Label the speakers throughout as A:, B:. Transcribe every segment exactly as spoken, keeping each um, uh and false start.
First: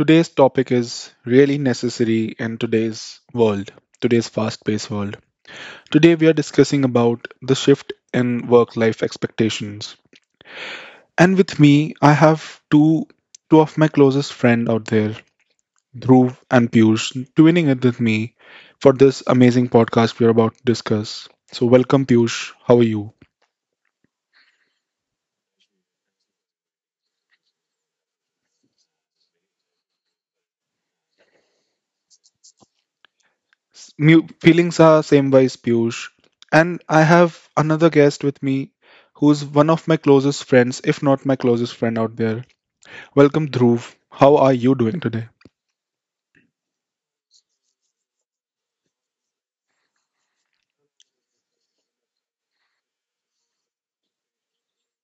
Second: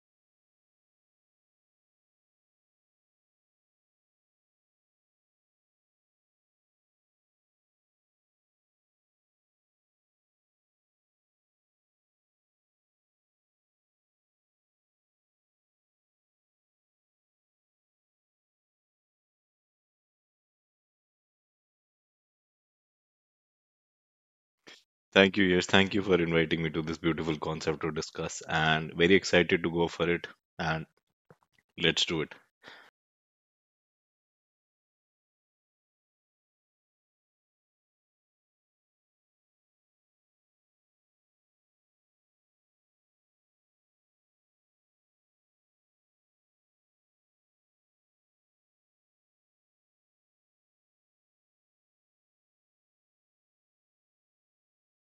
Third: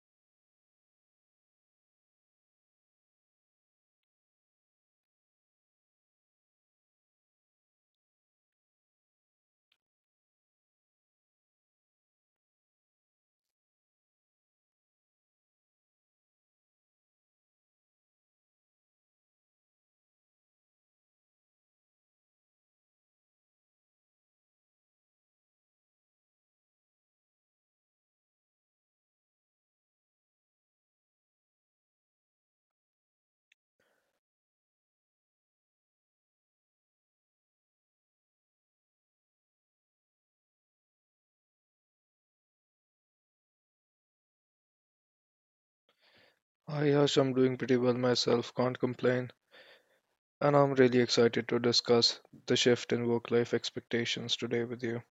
A: Today's topic is really necessary in today's world, today's fast paced world. Today, we are discussing about the shift in work life expectations. And with me, I have two, two of my closest friends out there, Dhruv and Piyush, twinning it with me for this amazing podcast we are about to discuss. So, welcome, Piyush. How are you?
B: Thank you, Yash. Thank you for inviting me to this beautiful concept to discuss and very excited to go for it and let's do it.
A: S- mu- Feelings are same wise, Piyush. And I have another guest with me who's one of my closest friends, if not my closest friend out there. Welcome, Dhruv. How are you doing today?
C: Hi Yash, I'm doing pretty well myself, can't complain. And I'm really excited to discuss the shift in work-life expectations today with you.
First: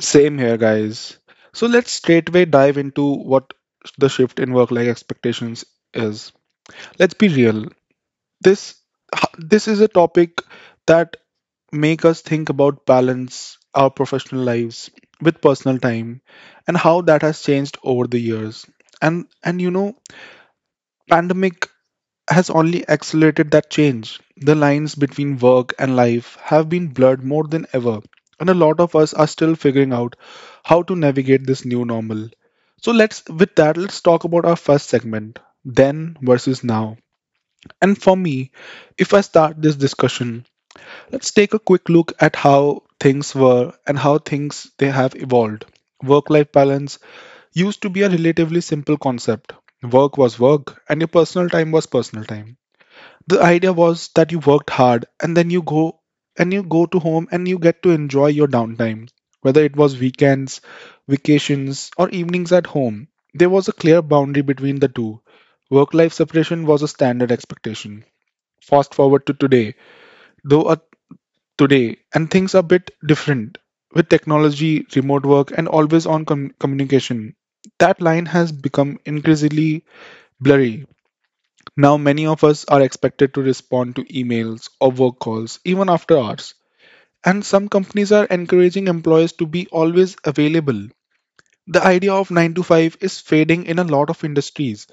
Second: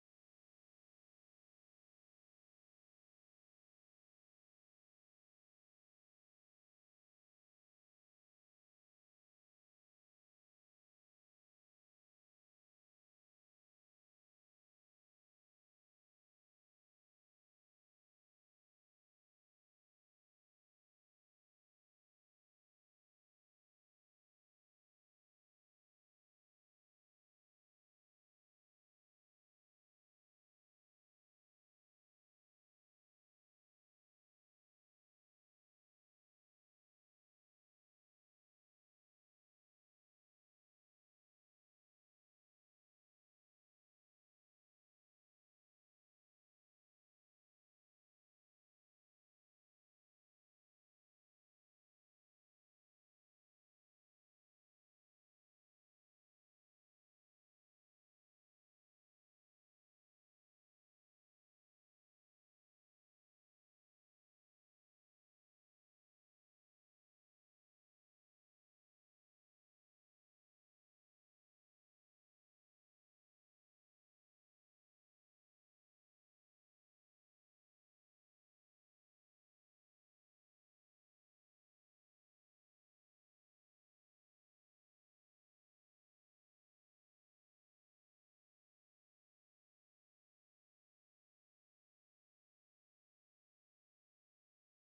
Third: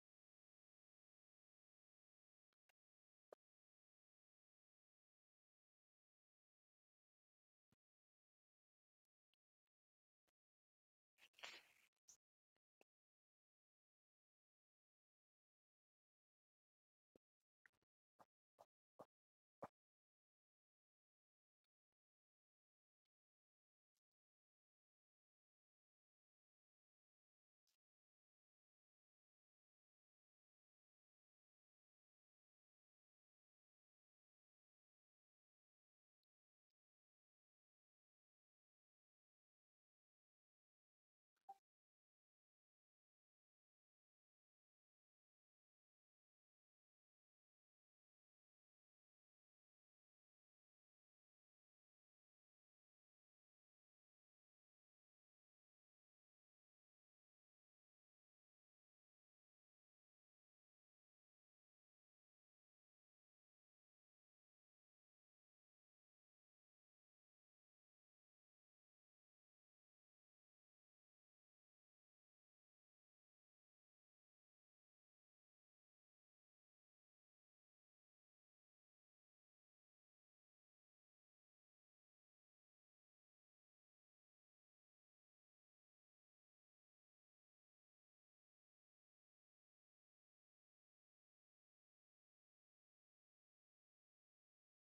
A: Same here, guys. So let's straightway dive into what the shift in work-life expectations is. Let's be real. This this is a topic that make us think about balance our professional lives with personal time, and how that has changed over the years. And and you know pandemic has only accelerated that change. The lines between work and life have been blurred more than ever, and a lot of us are still figuring out how to navigate this new normal. So, let's with that, let's talk about our first segment, then versus now. And for me, if I start this discussion, let's take a quick look at how things were and how things they have evolved. Work life balance used to be a relatively simple concept. Work was work, and your personal time was personal time. The idea was that you worked hard and then you go and you go to home and you get to enjoy your downtime. Whether it was weekends, vacations or evenings at home, there was a clear boundary between the two. Work life separation was a standard expectation. Fast forward to today, though a today and things are a bit different with technology, remote work, and always on com- communication. That line has become increasingly blurry. Now many of us are expected to respond to emails or work calls even after hours, and some companies are encouraging employees to be always available. The idea of nine to five is fading in a lot of industries,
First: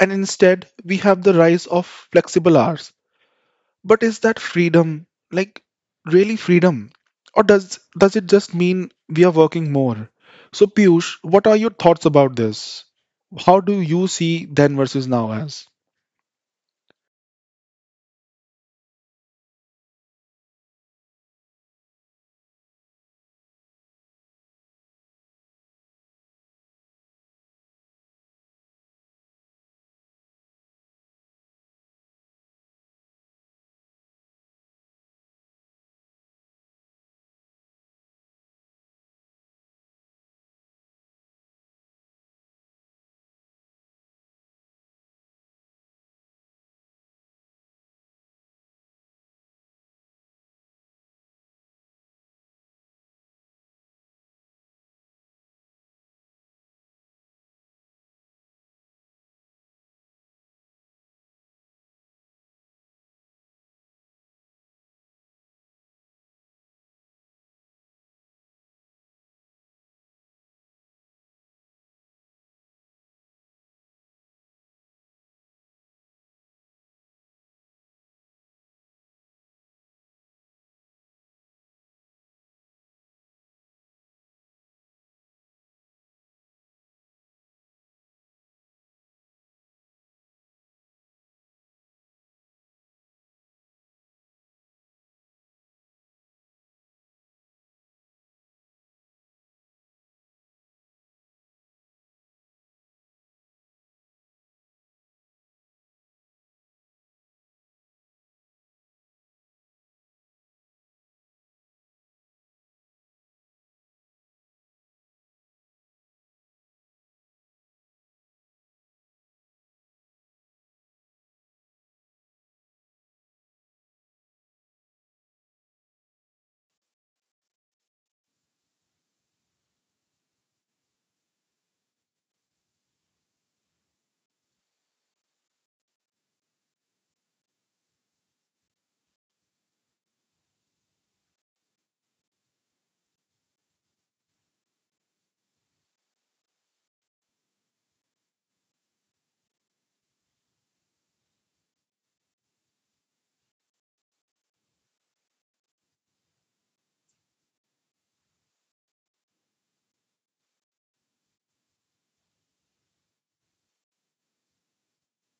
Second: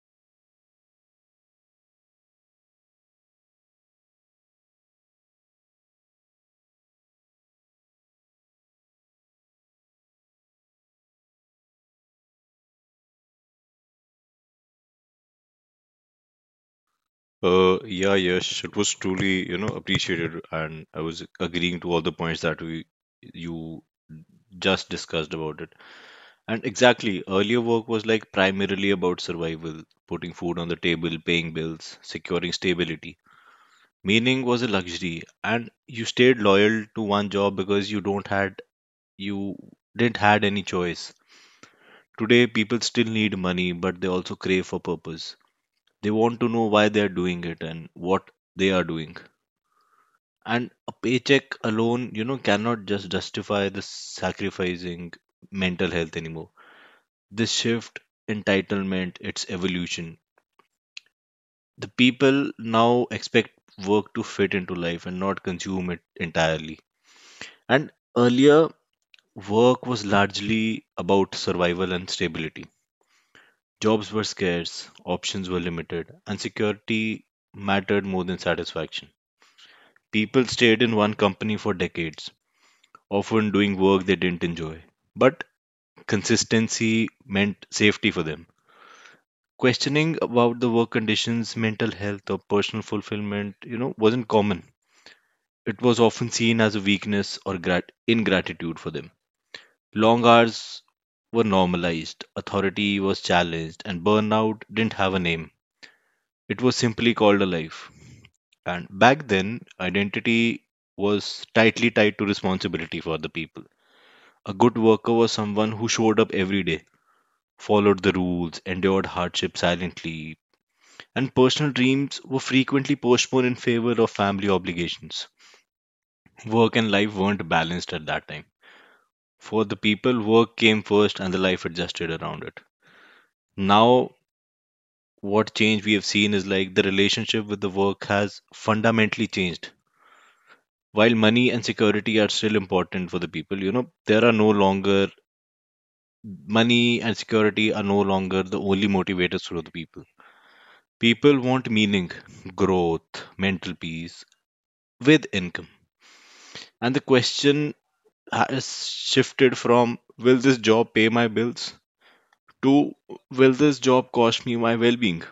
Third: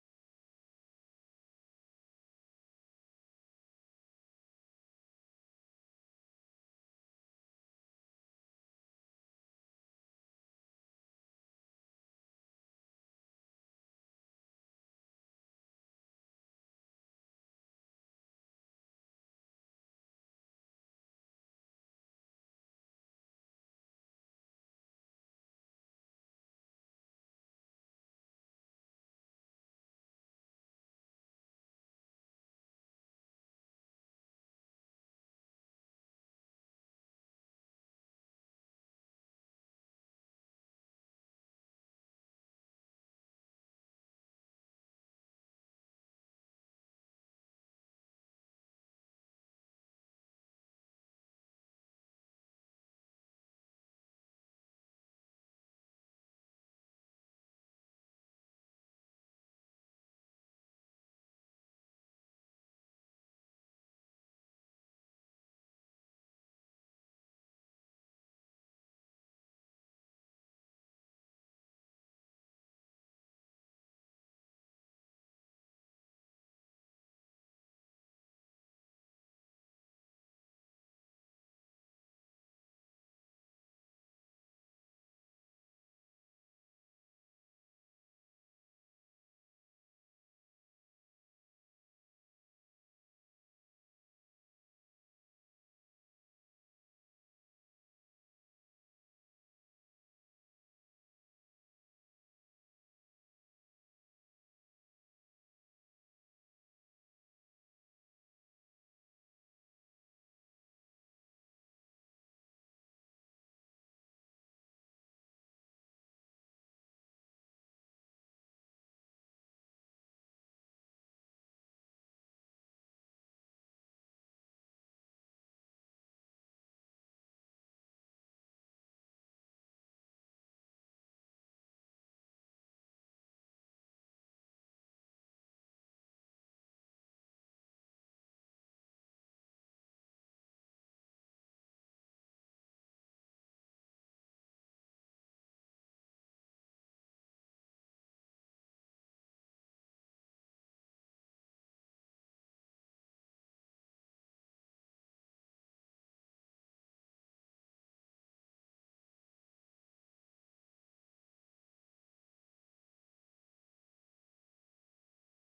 A: and instead we have the rise of flexible hours. But is that freedom, like really freedom? Or does does it just mean we are working more? So Piyush, what are your thoughts about this? How do you see then versus now as?
B: Uh yeah, Yash, it was truly, you know, appreciated and I was agreeing to all the points that we you just discussed about it. And exactly, earlier work was like primarily about survival, putting food on the table, paying bills, securing stability. Meaning was a luxury and you stayed loyal to one job because you don't had you didn't had any choice. Today, people still need money, but they also crave for purpose. They want to know why they are doing it and what they are doing. And a paycheck alone, you know, cannot just justify the sacrificing mental health anymore. This shift, entitlement, its evolution. The people now expect work to fit into life and not consume it entirely. And earlier, work was largely about survival and stability. Jobs were scarce, options were limited, and security mattered more than satisfaction. People stayed in one company for decades, often doing work they didn't enjoy. But consistency meant safety for them. Questioning about the work conditions, mental health, or personal fulfillment, you know, wasn't common. It was often seen as a weakness or grat- ingratitude for them. Long hours were normalized, authority was challenged, and burnout didn't have a name. It was simply called a life. And back then, identity was tightly tied to responsibility for the people. A good worker was someone who showed up every day, followed the rules, endured hardship silently, and personal dreams were frequently postponed in favor of family obligations. Work and life weren't balanced at that time. For the people, work came first and the life adjusted around it. Now, what change we have seen is like the relationship with the work has fundamentally changed while money and security are still important for the people, you know, there are no longer money and security are no longer the only motivators for the people. People want meaning, growth, mental peace with income. And the question has shifted from will this job pay my bills to will this job cost me my well being?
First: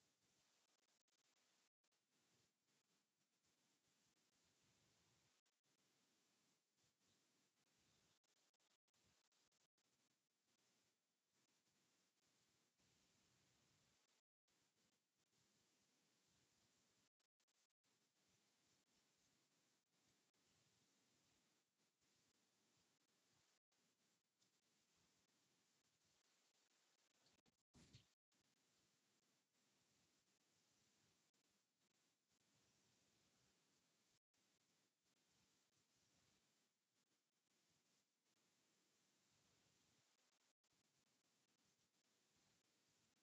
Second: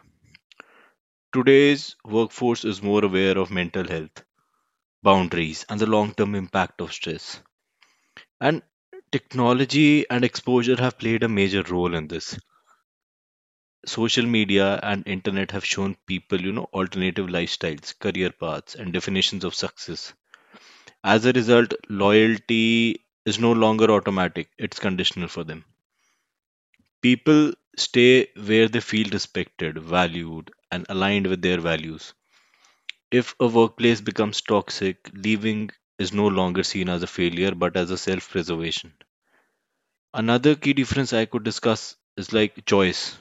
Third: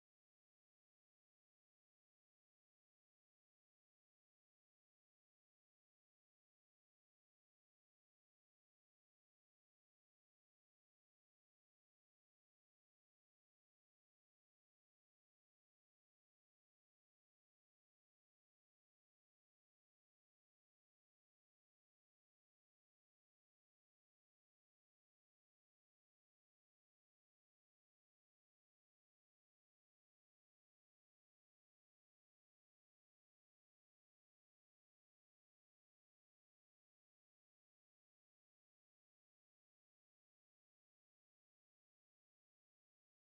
B: Today's workforce is more aware of mental health, boundaries, and the long term impact of stress. And technology and exposure have played a major role in this. Social media and internet have shown people, you know, alternative lifestyles, career paths, and definitions of success. As a result, loyalty is no longer automatic, it's conditional for them. People stay where they feel respected, valued, and aligned with their values. If a workplace becomes toxic, leaving is no longer seen as a failure but as a self preservation. Another key difference I could discuss is like choice.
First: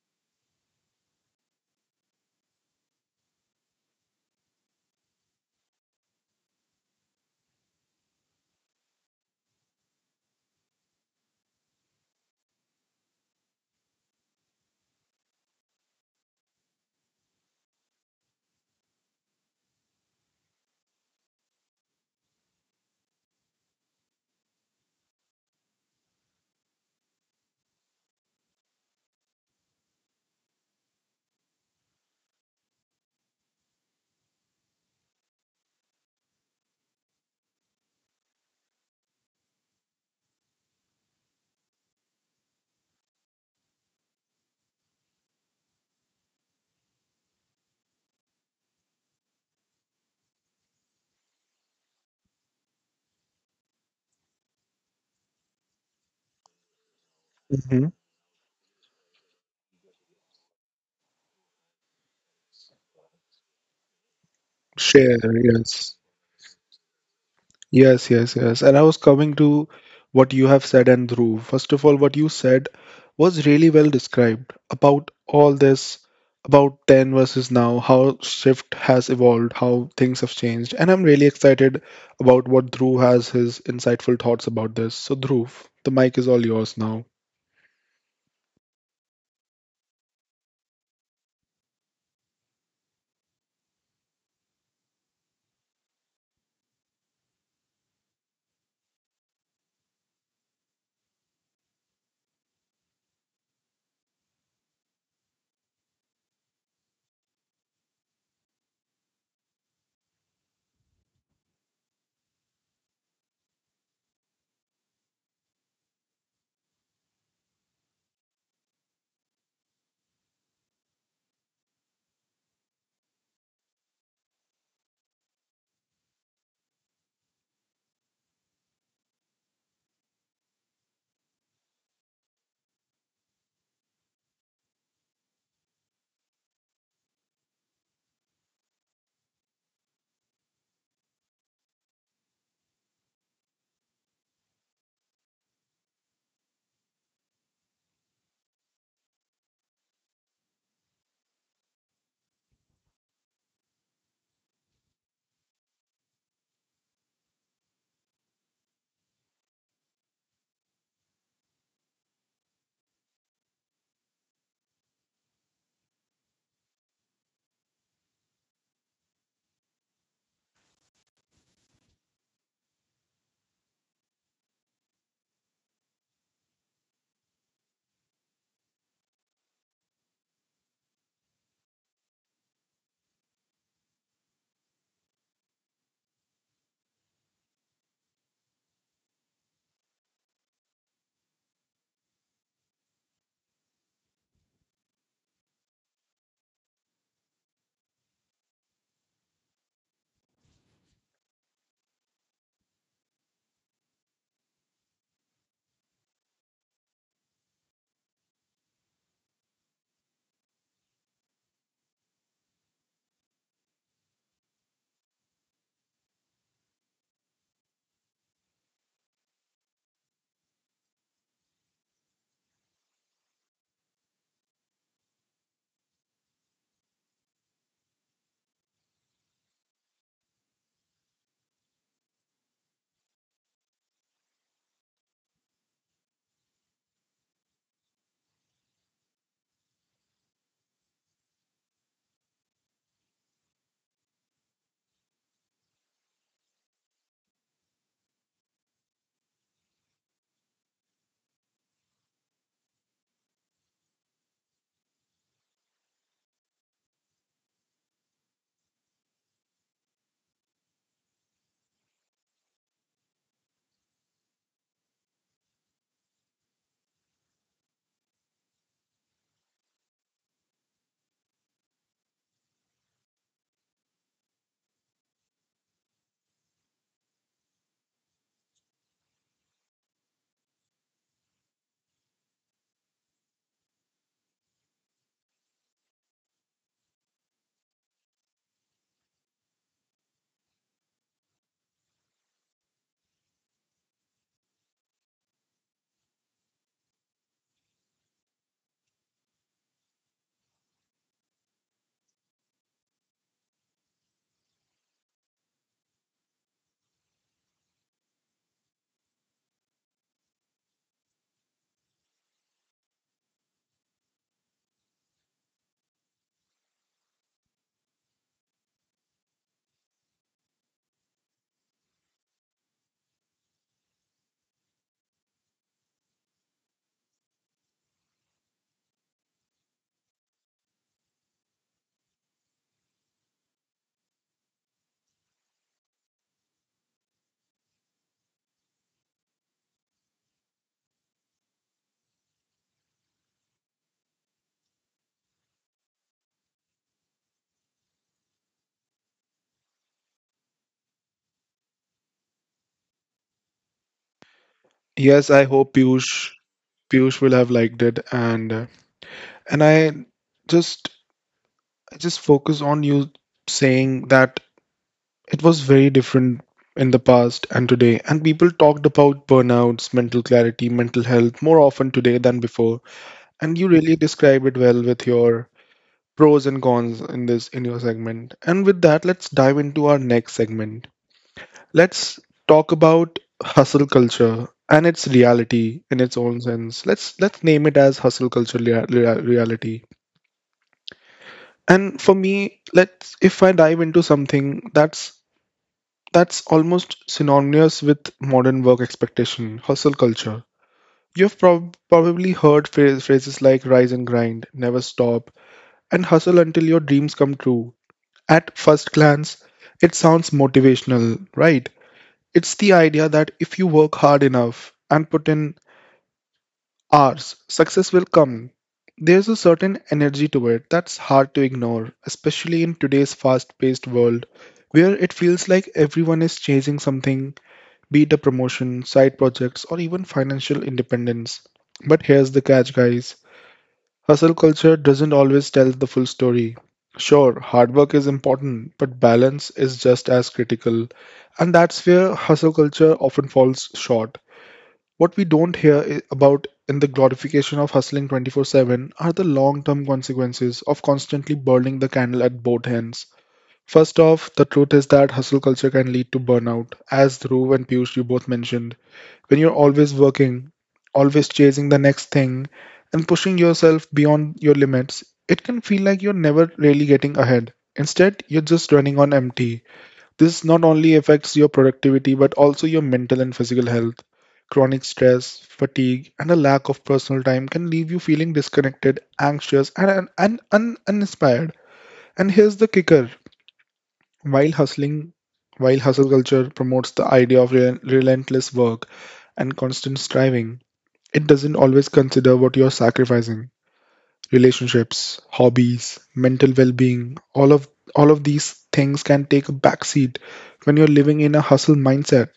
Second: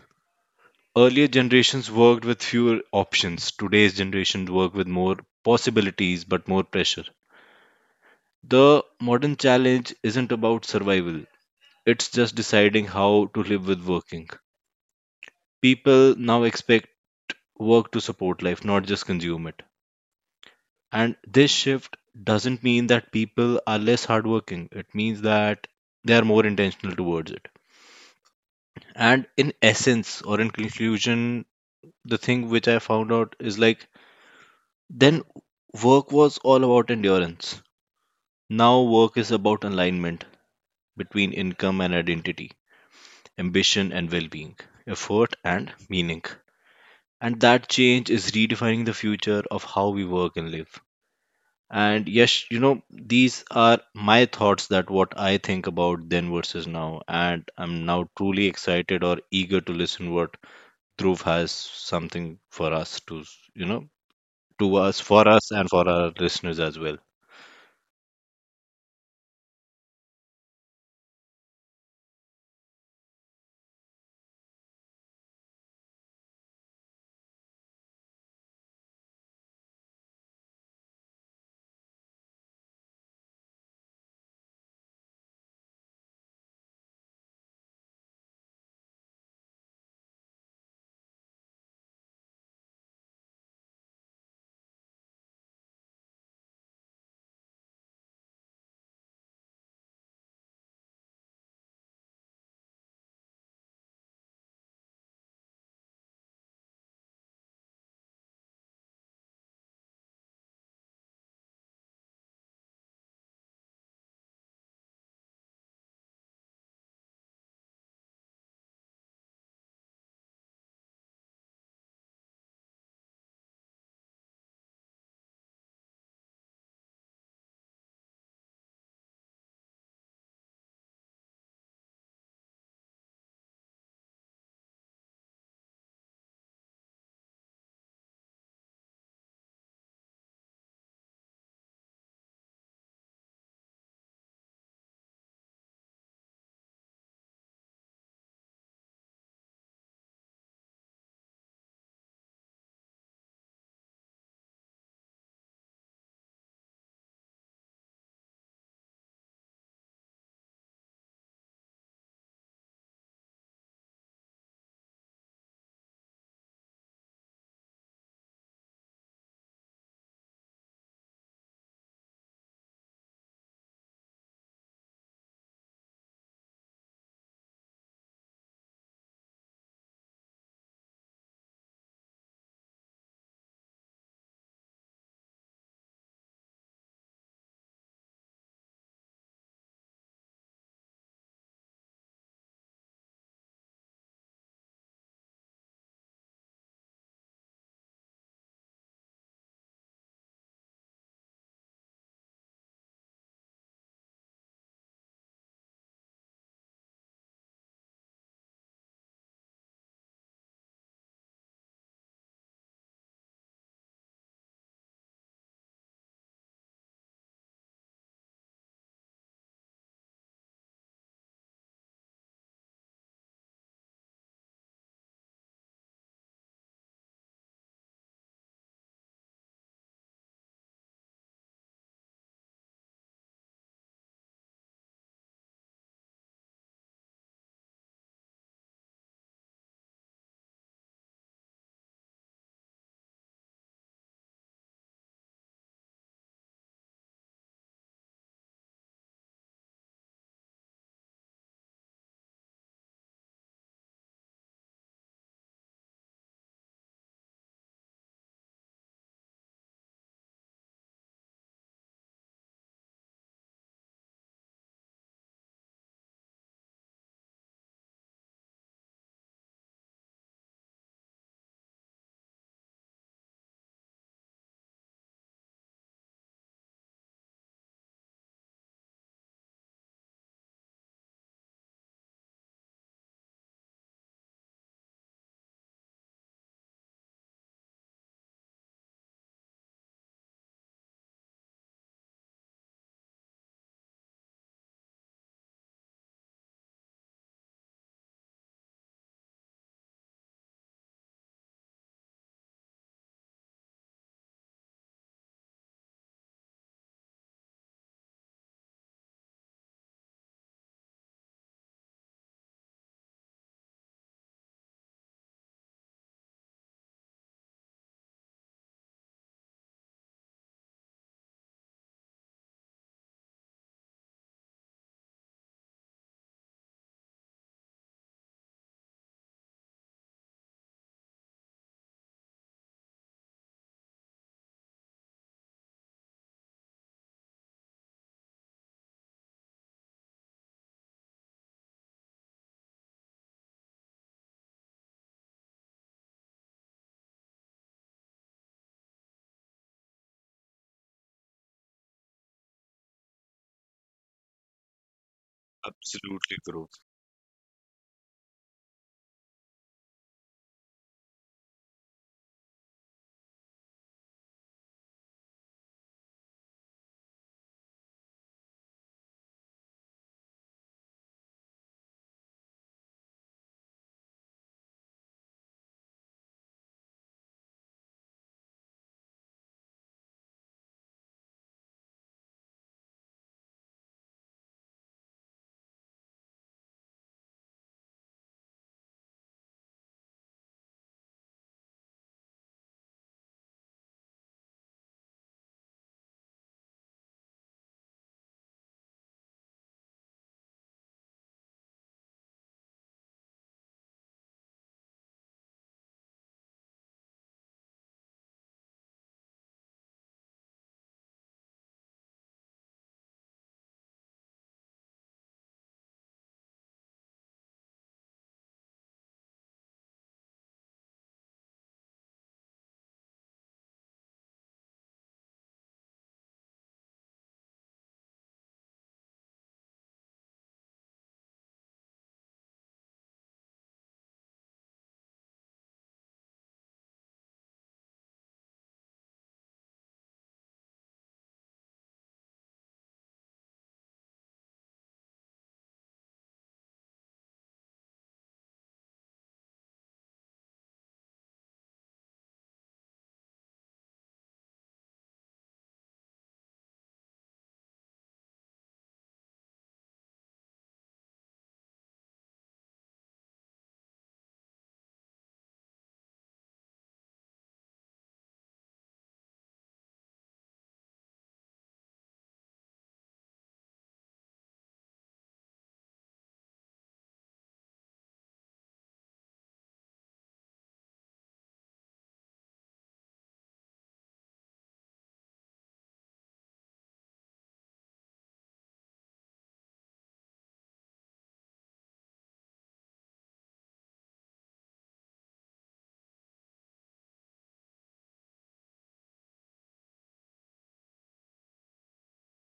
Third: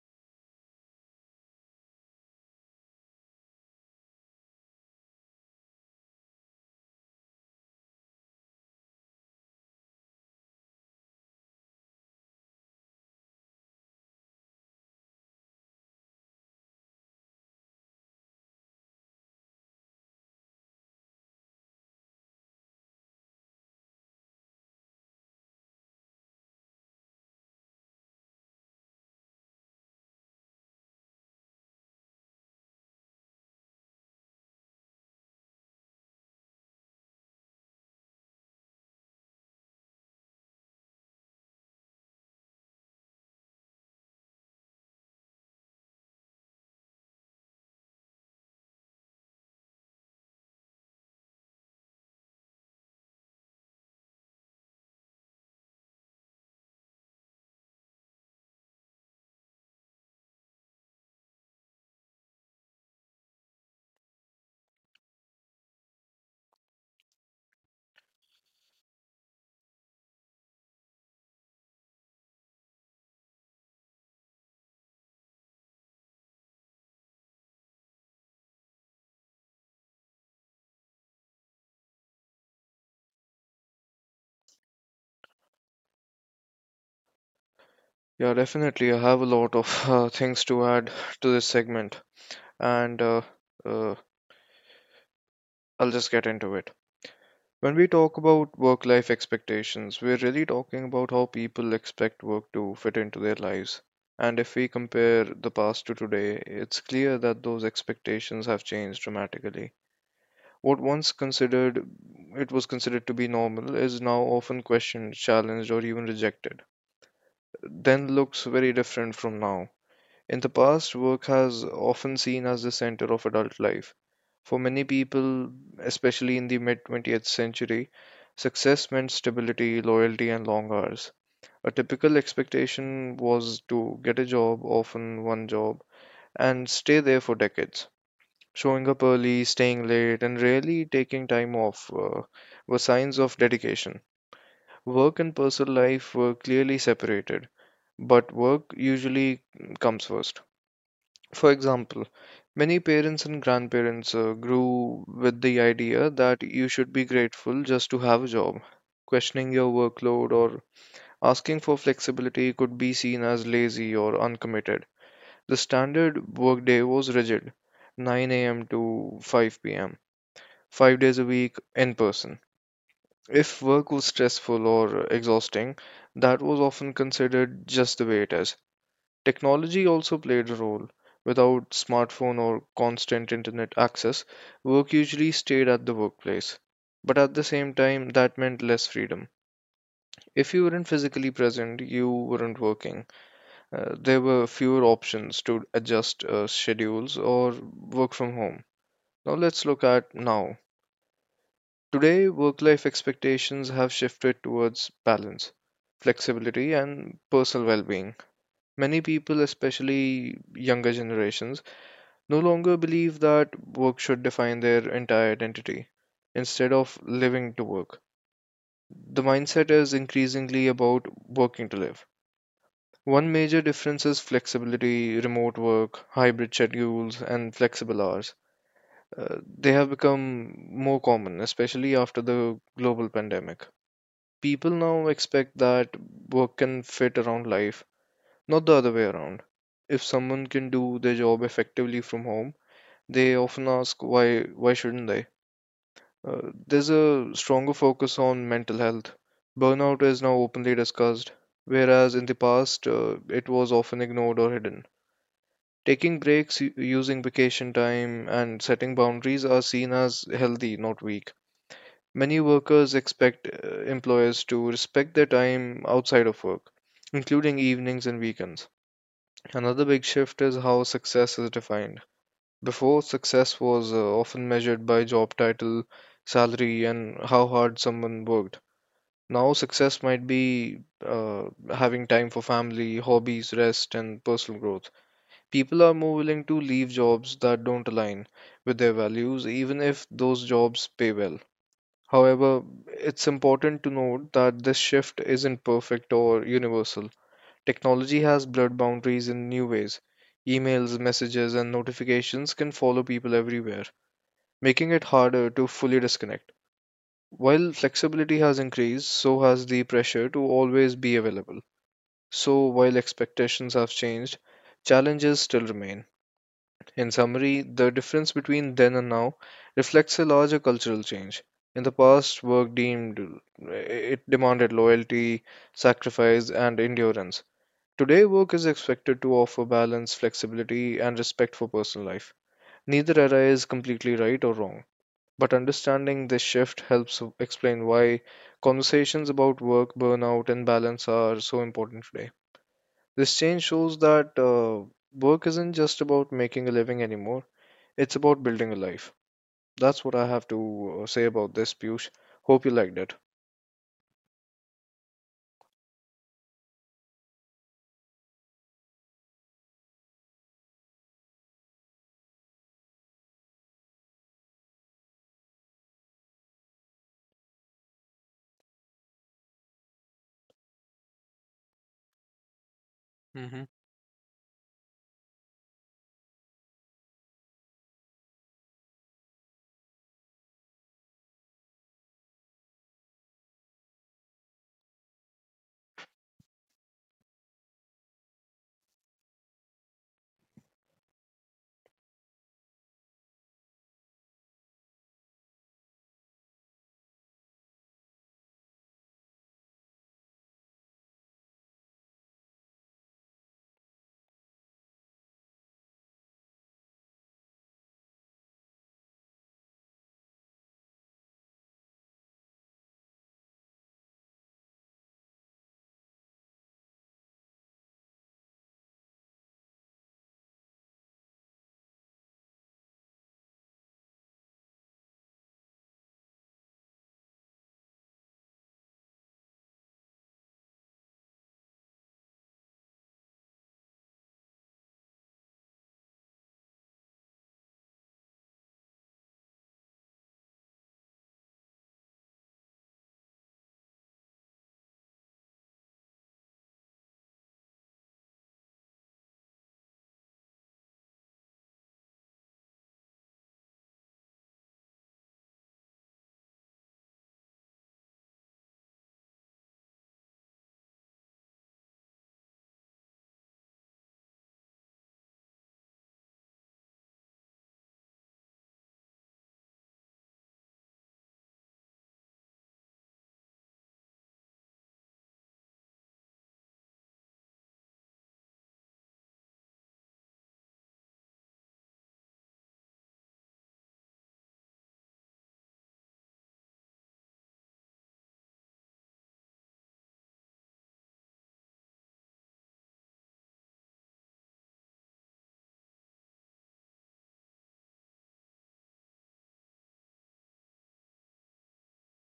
B: Earlier generations worked with fewer options. Today's generations work with more possibilities but more pressure. The modern challenge isn't about survival, it's just deciding how to live with working. People now expect work to support life, not just consume it. And this shift doesn't mean that people are less hardworking, it means that they are more intentional towards it. And in essence or in conclusion, the thing which I found out is like then work was all about endurance. Now work is about alignment between income and identity, ambition and well being, effort and meaning. And that change is redefining the future of how we work and live. And yes, you know, these are my thoughts that what I think about then versus now. And I'm
A: Hmm.
B: now truly excited or eager to listen what Dhruv has something for us to, you know, to us, for
A: Share,
B: us, and for
A: yes.
B: our listeners as well.
A: Yes, yes, yes. And I was coming to what you have said, and Dhruv. First of all, what you said was really well described about all this, about then versus now, how shift has evolved, how things have changed. And I'm really excited about what Dhruv has his insightful thoughts about this. So, Dhruv, the mic is all yours now.
C: Yeah, definitely. I have a lot of uh, things to add to this segment, and uh, uh, I'll just get into it. When we talk about work-life expectations, we're really talking about how people expect work to fit into their lives. And if we compare the past to today, it's clear that those expectations have changed dramatically. What once considered It was considered to be normal is now often questioned, challenged, or even rejected. Then looks very different from now. In the past, work has often seen as the center of adult life. For many people, especially in the mid twentieth century, success meant stability, loyalty, and long hours. A typical expectation was to get a job, often one job, and stay there for decades. Showing up early, staying late, and rarely taking time off uh, were signs of dedication. Work and personal life were clearly separated, but work usually comes first. For example, many parents and grandparents uh, grew with the idea that you should be grateful just to have a job. Questioning your workload or asking for flexibility could be seen as lazy or uncommitted. The standard workday was rigid nine a m to five p.m five days a week in person. If work was stressful or exhausting, that was often considered just the way it is. Technology also played a role. Without smartphone or constant internet access, work usually stayed at the workplace. But at the same time, that meant less freedom. If you weren't physically present, you weren't working. Uh, there were fewer options to adjust uh, schedules or work from home. Now let's look at now. Today, work life expectations have shifted towards balance, flexibility, and personal well being. Many people, especially younger generations, no longer believe that work should define their entire identity instead of living to work. The mindset is increasingly about working to live. One major difference is flexibility, remote work, hybrid schedules, and flexible hours. Uh, they have become more common, especially after the global pandemic. People now expect that work can fit around life, not the other way around. If someone can do their job effectively from home, they often ask why why shouldn't they? Uh, there's a stronger focus on mental health. Burnout is now openly discussed, whereas in the past uh, it was often ignored or hidden. Taking breaks, u- using vacation time, and setting boundaries are seen as healthy, not weak. Many workers expect uh, employers to respect their time outside of work, including evenings and weekends. Another big shift is how success is defined. Before, success was uh, often measured by job title, salary, and how hard someone worked. Now, success might be uh, having time for family, hobbies, rest, and personal growth. People are more willing to leave jobs that don't align with their values, even if those jobs pay well. However, it's important to note that this shift isn't perfect or universal. Technology has blurred boundaries in new ways. Emails, messages, and notifications can follow people everywhere, making it harder to fully disconnect. While flexibility has increased, so has the pressure to always be available. So, while expectations have changed, challenges still remain. In summary, the difference between then and now reflects a larger cultural change. In the past, work deemed it demanded loyalty, sacrifice, and endurance. Today, work is expected to offer balance, flexibility, and respect for personal life. Neither era is completely right or wrong, but understanding this shift helps explain why conversations about work, burnout, and balance are so important today. This change shows that uh, work isn't just about making a living anymore. It's about building a life. That's what I have to uh, say about this, Piyush. Hope you liked it.
A: Yes, I hope Piyush
B: Absolutely, bro.
A: Piyush will have liked it, and uh, and I just I just focus on you saying that it was very different in the past and today, and people talked about burnouts, mental clarity, mental health more often today than before. And
C: Hmm.
A: you really describe it well with your pros and cons in this in your segment. And with that, let's dive into our next segment. Let's talk about hustle culture and its reality in its own sense. Let's let's name it as hustle culture rea- rea- reality. And for me, let's if I dive into something that's that's almost synonymous with modern work expectation, hustle culture. You've prob- probably heard phra- phrases like rise and grind, never stop, and hustle until your dreams come true. At first glance, it sounds motivational, right? It's the idea that if you work hard enough and put in hours, success will come. There's a certain energy to it that's hard to ignore, especially in today's fast paced world where it feels like everyone is chasing something, be it a promotion, side projects, or even financial independence. But here's the catch, guys: hustle culture doesn't always tell the full story. Sure, hard work is important, but balance is just as critical. And that's where hustle culture often falls short. What we don't hear i- about in the glorification of hustling twenty four seven are the long term consequences of constantly burning the candle at both ends. First off, the truth is that hustle culture can lead to burnout, as Dhruv and Piyush you both mentioned, when you're always working, always chasing the next thing, and pushing yourself beyond your limits, it can feel like you're never really getting ahead. Instead, you're just running on empty. This not only affects your productivity but also your mental and physical health. Chronic stress, fatigue, and a lack of personal time can leave you feeling disconnected, anxious, and, and, and un, uninspired. And here's the kicker: while hustling, while hustle culture promotes the idea of rel- relentless work and constant striving, it doesn't always consider what you're sacrificing. Relationships, hobbies, mental well-being, all of all of these things can take a backseat when you're living in a hustle mindset.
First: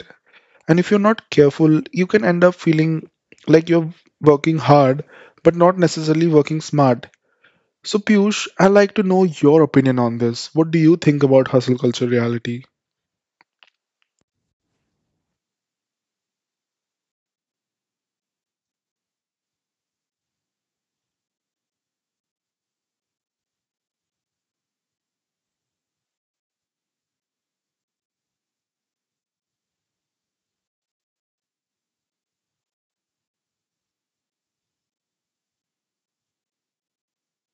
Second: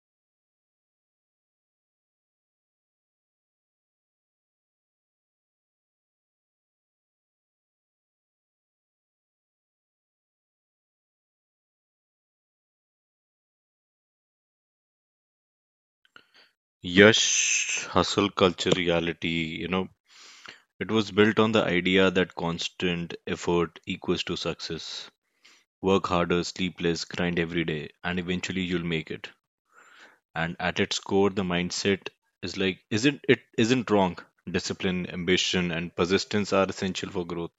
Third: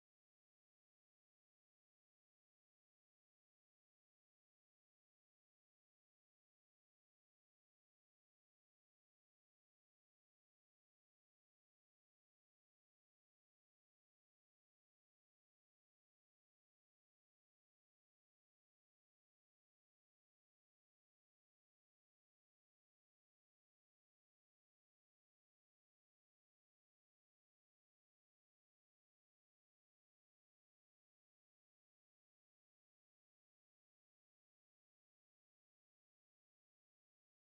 A: And if you're not careful, you can end up feeling like you're working hard but not necessarily working smart. So Piyush, I'd like to know your opinion on this. What do you think about hustle culture reality?
B: Yash, hustle culture reality, you know, it was built on the idea that constant effort equals to success. Work harder, sleep less, grind every day, and eventually you'll make it. And at its core, the mindset is like, isn't it isn't wrong. Discipline, ambition, and persistence are essential for growth.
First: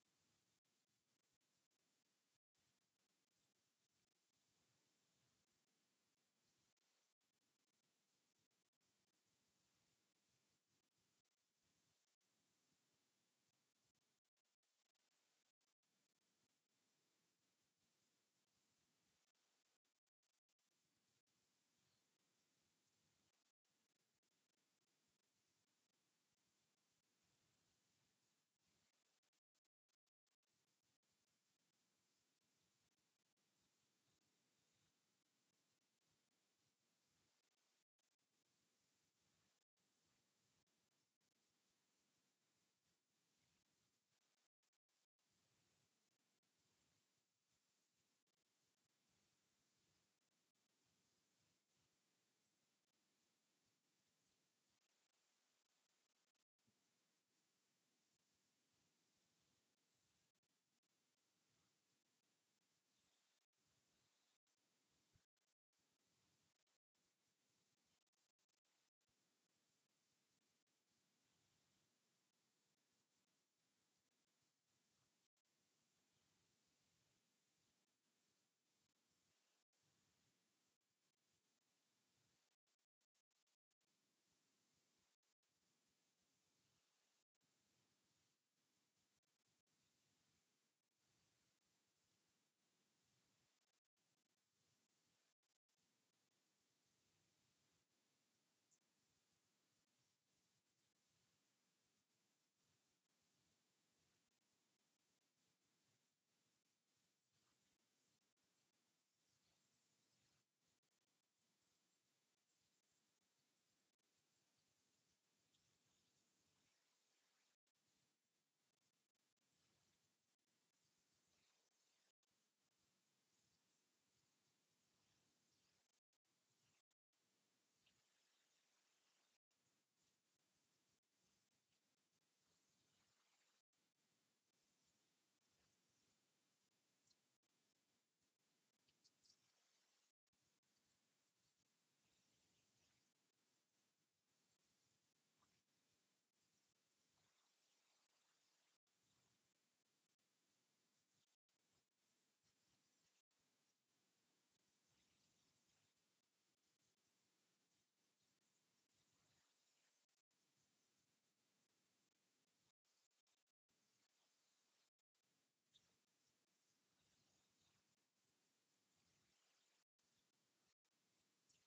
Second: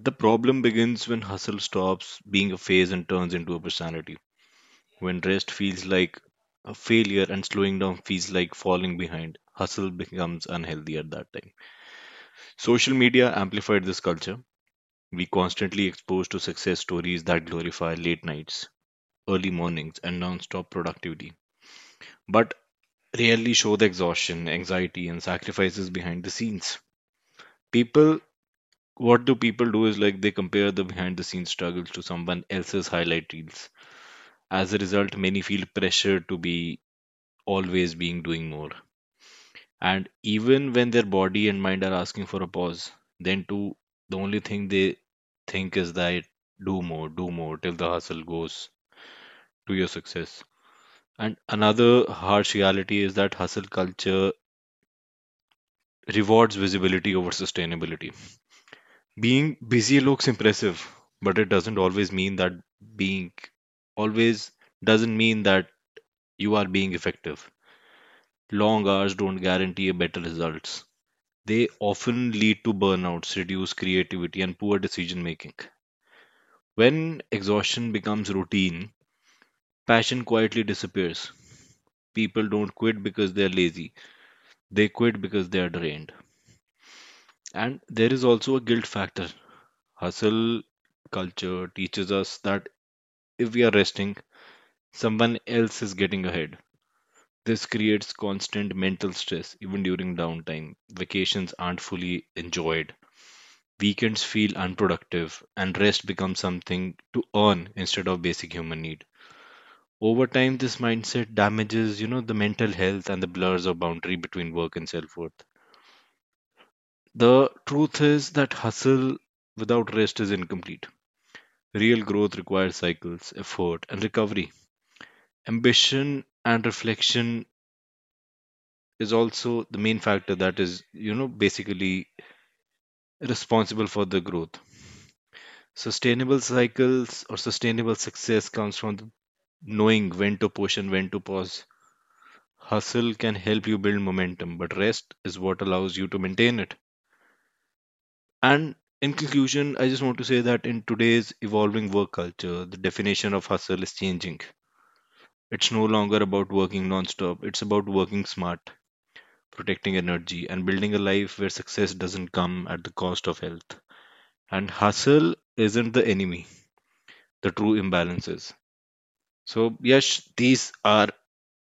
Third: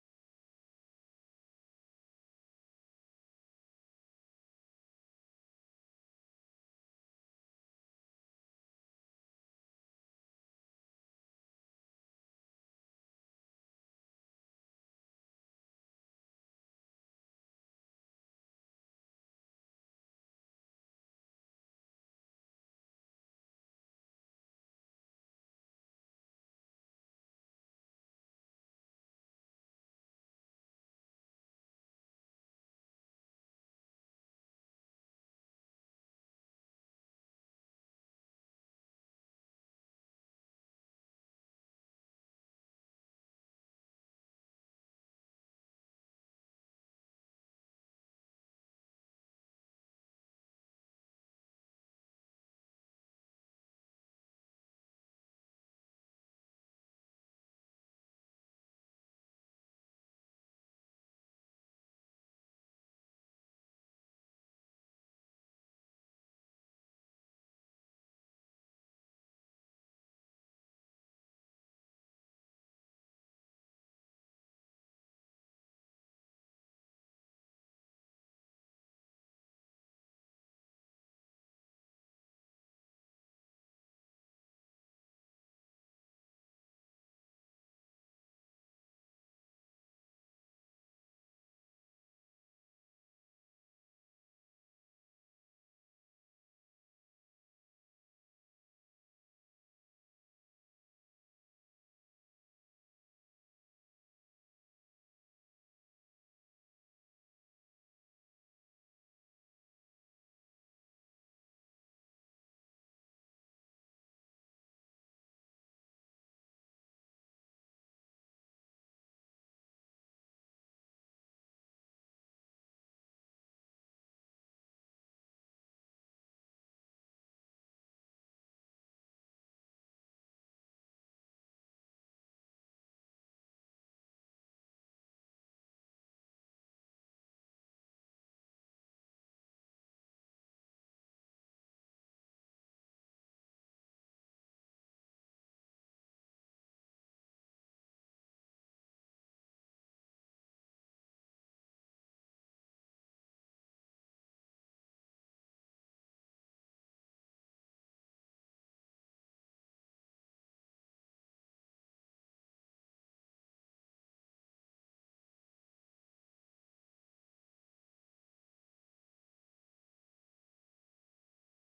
B: The problem begins when hustle stops being a phase and turns into a personality. When rest feels like a failure and slowing down feels like falling behind, hustle becomes unhealthy at that time. Social media amplified this culture. We constantly exposed to success stories that glorify late nights, early mornings, and non-stop productivity, but rarely show the exhaustion, anxiety, and sacrifices behind the scenes. People, what do people do is like they compare the behind-the-scenes struggles to someone else's highlight reels. As a result, many feel pressured to be always being doing more and even when their body and mind are asking for a pause, then too the only thing they think is that do more do more till the hustle goes to your success. And another harsh reality is that hustle culture rewards visibility over sustainability. Being busy looks impressive, but it doesn't always mean that being always doesn't mean that you are being effective. Long hours don't guarantee a better results. They often lead to burnouts, reduced creativity, and poor decision making. When exhaustion becomes routine, passion quietly disappears. People don't quit because they're lazy, they quit because they're drained. And there is also a guilt factor. Hustle culture teaches us that if we are resting, someone else is getting ahead. This creates constant mental stress even during downtime. Vacations aren't fully enjoyed. Weekends feel unproductive, and rest becomes something to earn instead of basic human need. Over time, this mindset damages, you know, the mental health and the blurs of boundary between work and self-worth. The truth is that hustle without rest is incomplete. Real growth requires cycles, effort, and recovery. Ambition and reflection is also the main factor that is, you know, basically responsible for the growth. Sustainable cycles or sustainable success comes from the knowing when to push and when to pause. Hustle can help you build momentum, but rest is what allows you to maintain it. And in conclusion, I just want to say that in today's evolving work culture, the definition of hustle is changing. It's no longer about working non-stop, it's about working smart, protecting energy, and building a life where success doesn't come at the cost of health. And hustle isn't the enemy, the true imbalance is. So, yes, these are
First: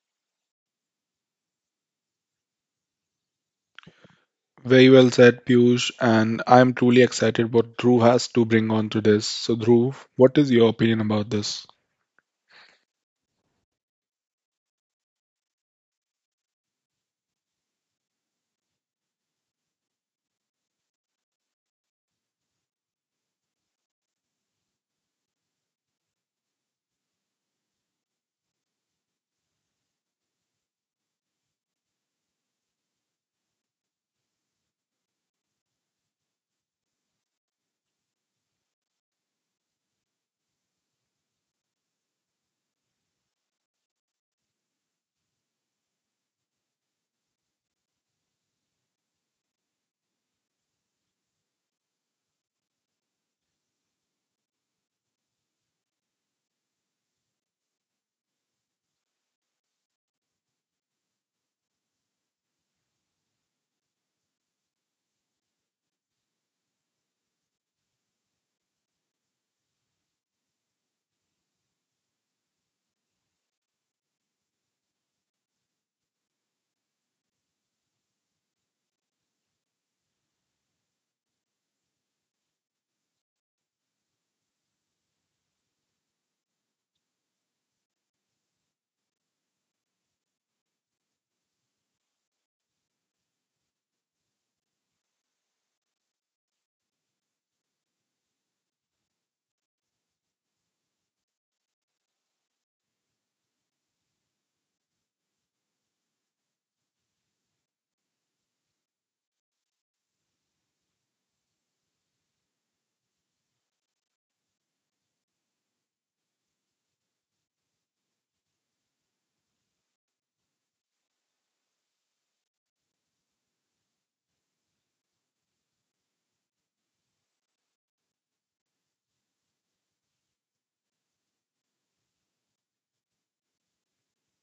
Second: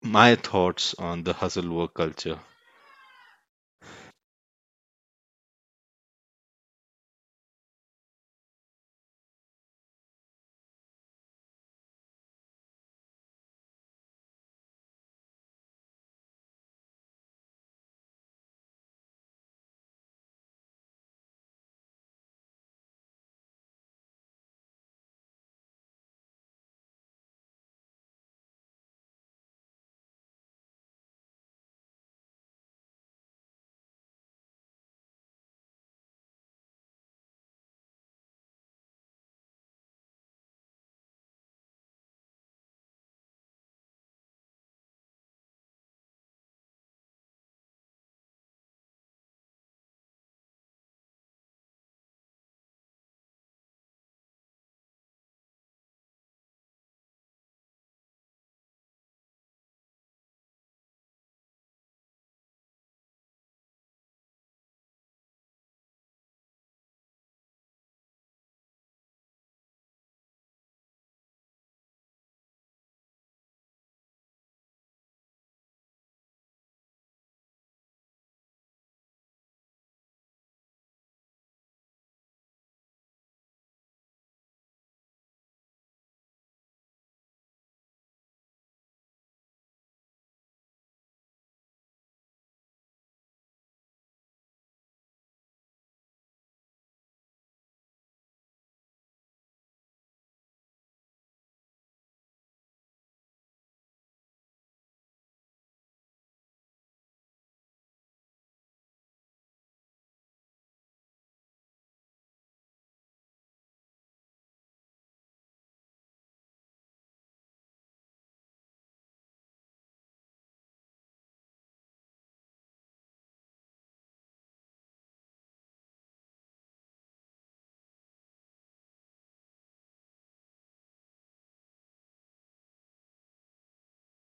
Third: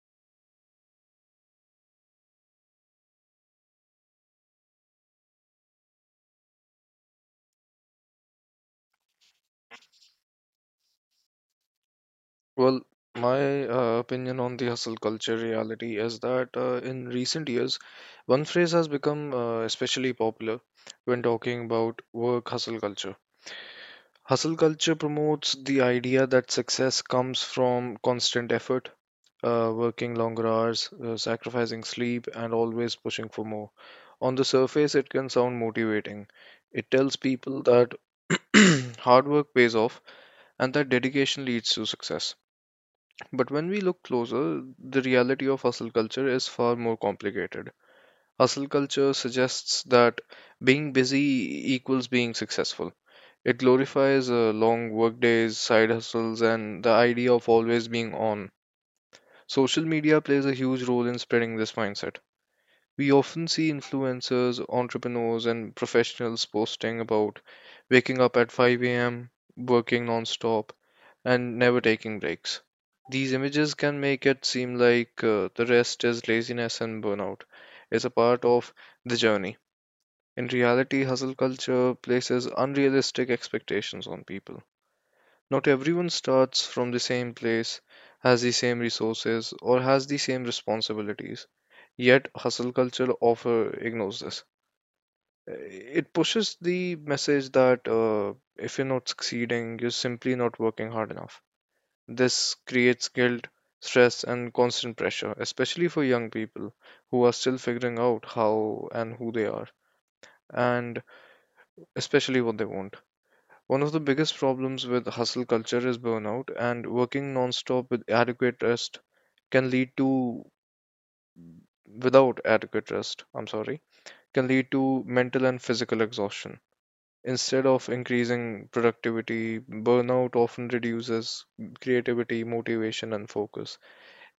B: my thoughts on the hustle work culture.
A: Very well said, Piyush, and I'm truly excited what Dhruv has to bring on to this. So, Dhruv, what is your opinion about this?
C: Well, my uh, opinion on the hustle culture reality is that uh, in recent years, one phrase has become uh, especially popular when talking about work hustle culture. Hustle culture promotes the idea that success comes from constant effort, uh, working longer hours, uh, sacrificing sleep, and always pushing for more. On the surface, it can sound motivating. It tells people that hard work pays off and that dedication leads to success. But when we look closer, the reality of hustle culture is far more complicated. Hustle culture suggests that being busy equals being successful. It glorifies uh, long work days, side hustles, and the idea of always being on. Social media plays a huge role in spreading this mindset. We often see influencers, entrepreneurs, and professionals posting about waking up at five a m, working non-stop, and never taking breaks. These images can make it seem like uh, the rest is laziness and burnout. It's a part of the journey. In reality, hustle culture places unrealistic expectations on people. Not everyone starts from the same place, has the same resources, or has the same responsibilities. Yet, hustle culture often ignores this. Uh, It pushes the message that uh, if you're not succeeding, you're simply not working hard enough. This creates guilt, stress, and constant pressure, especially for young people who are still figuring out how and who they are, and especially what they want. One of the biggest problems with hustle culture is burnout, and working non-stop with adequate rest can lead to without adequate rest, I'm sorry, can lead to mental and physical exhaustion. Instead of increasing productivity, burnout often reduces creativity, motivation, and focus.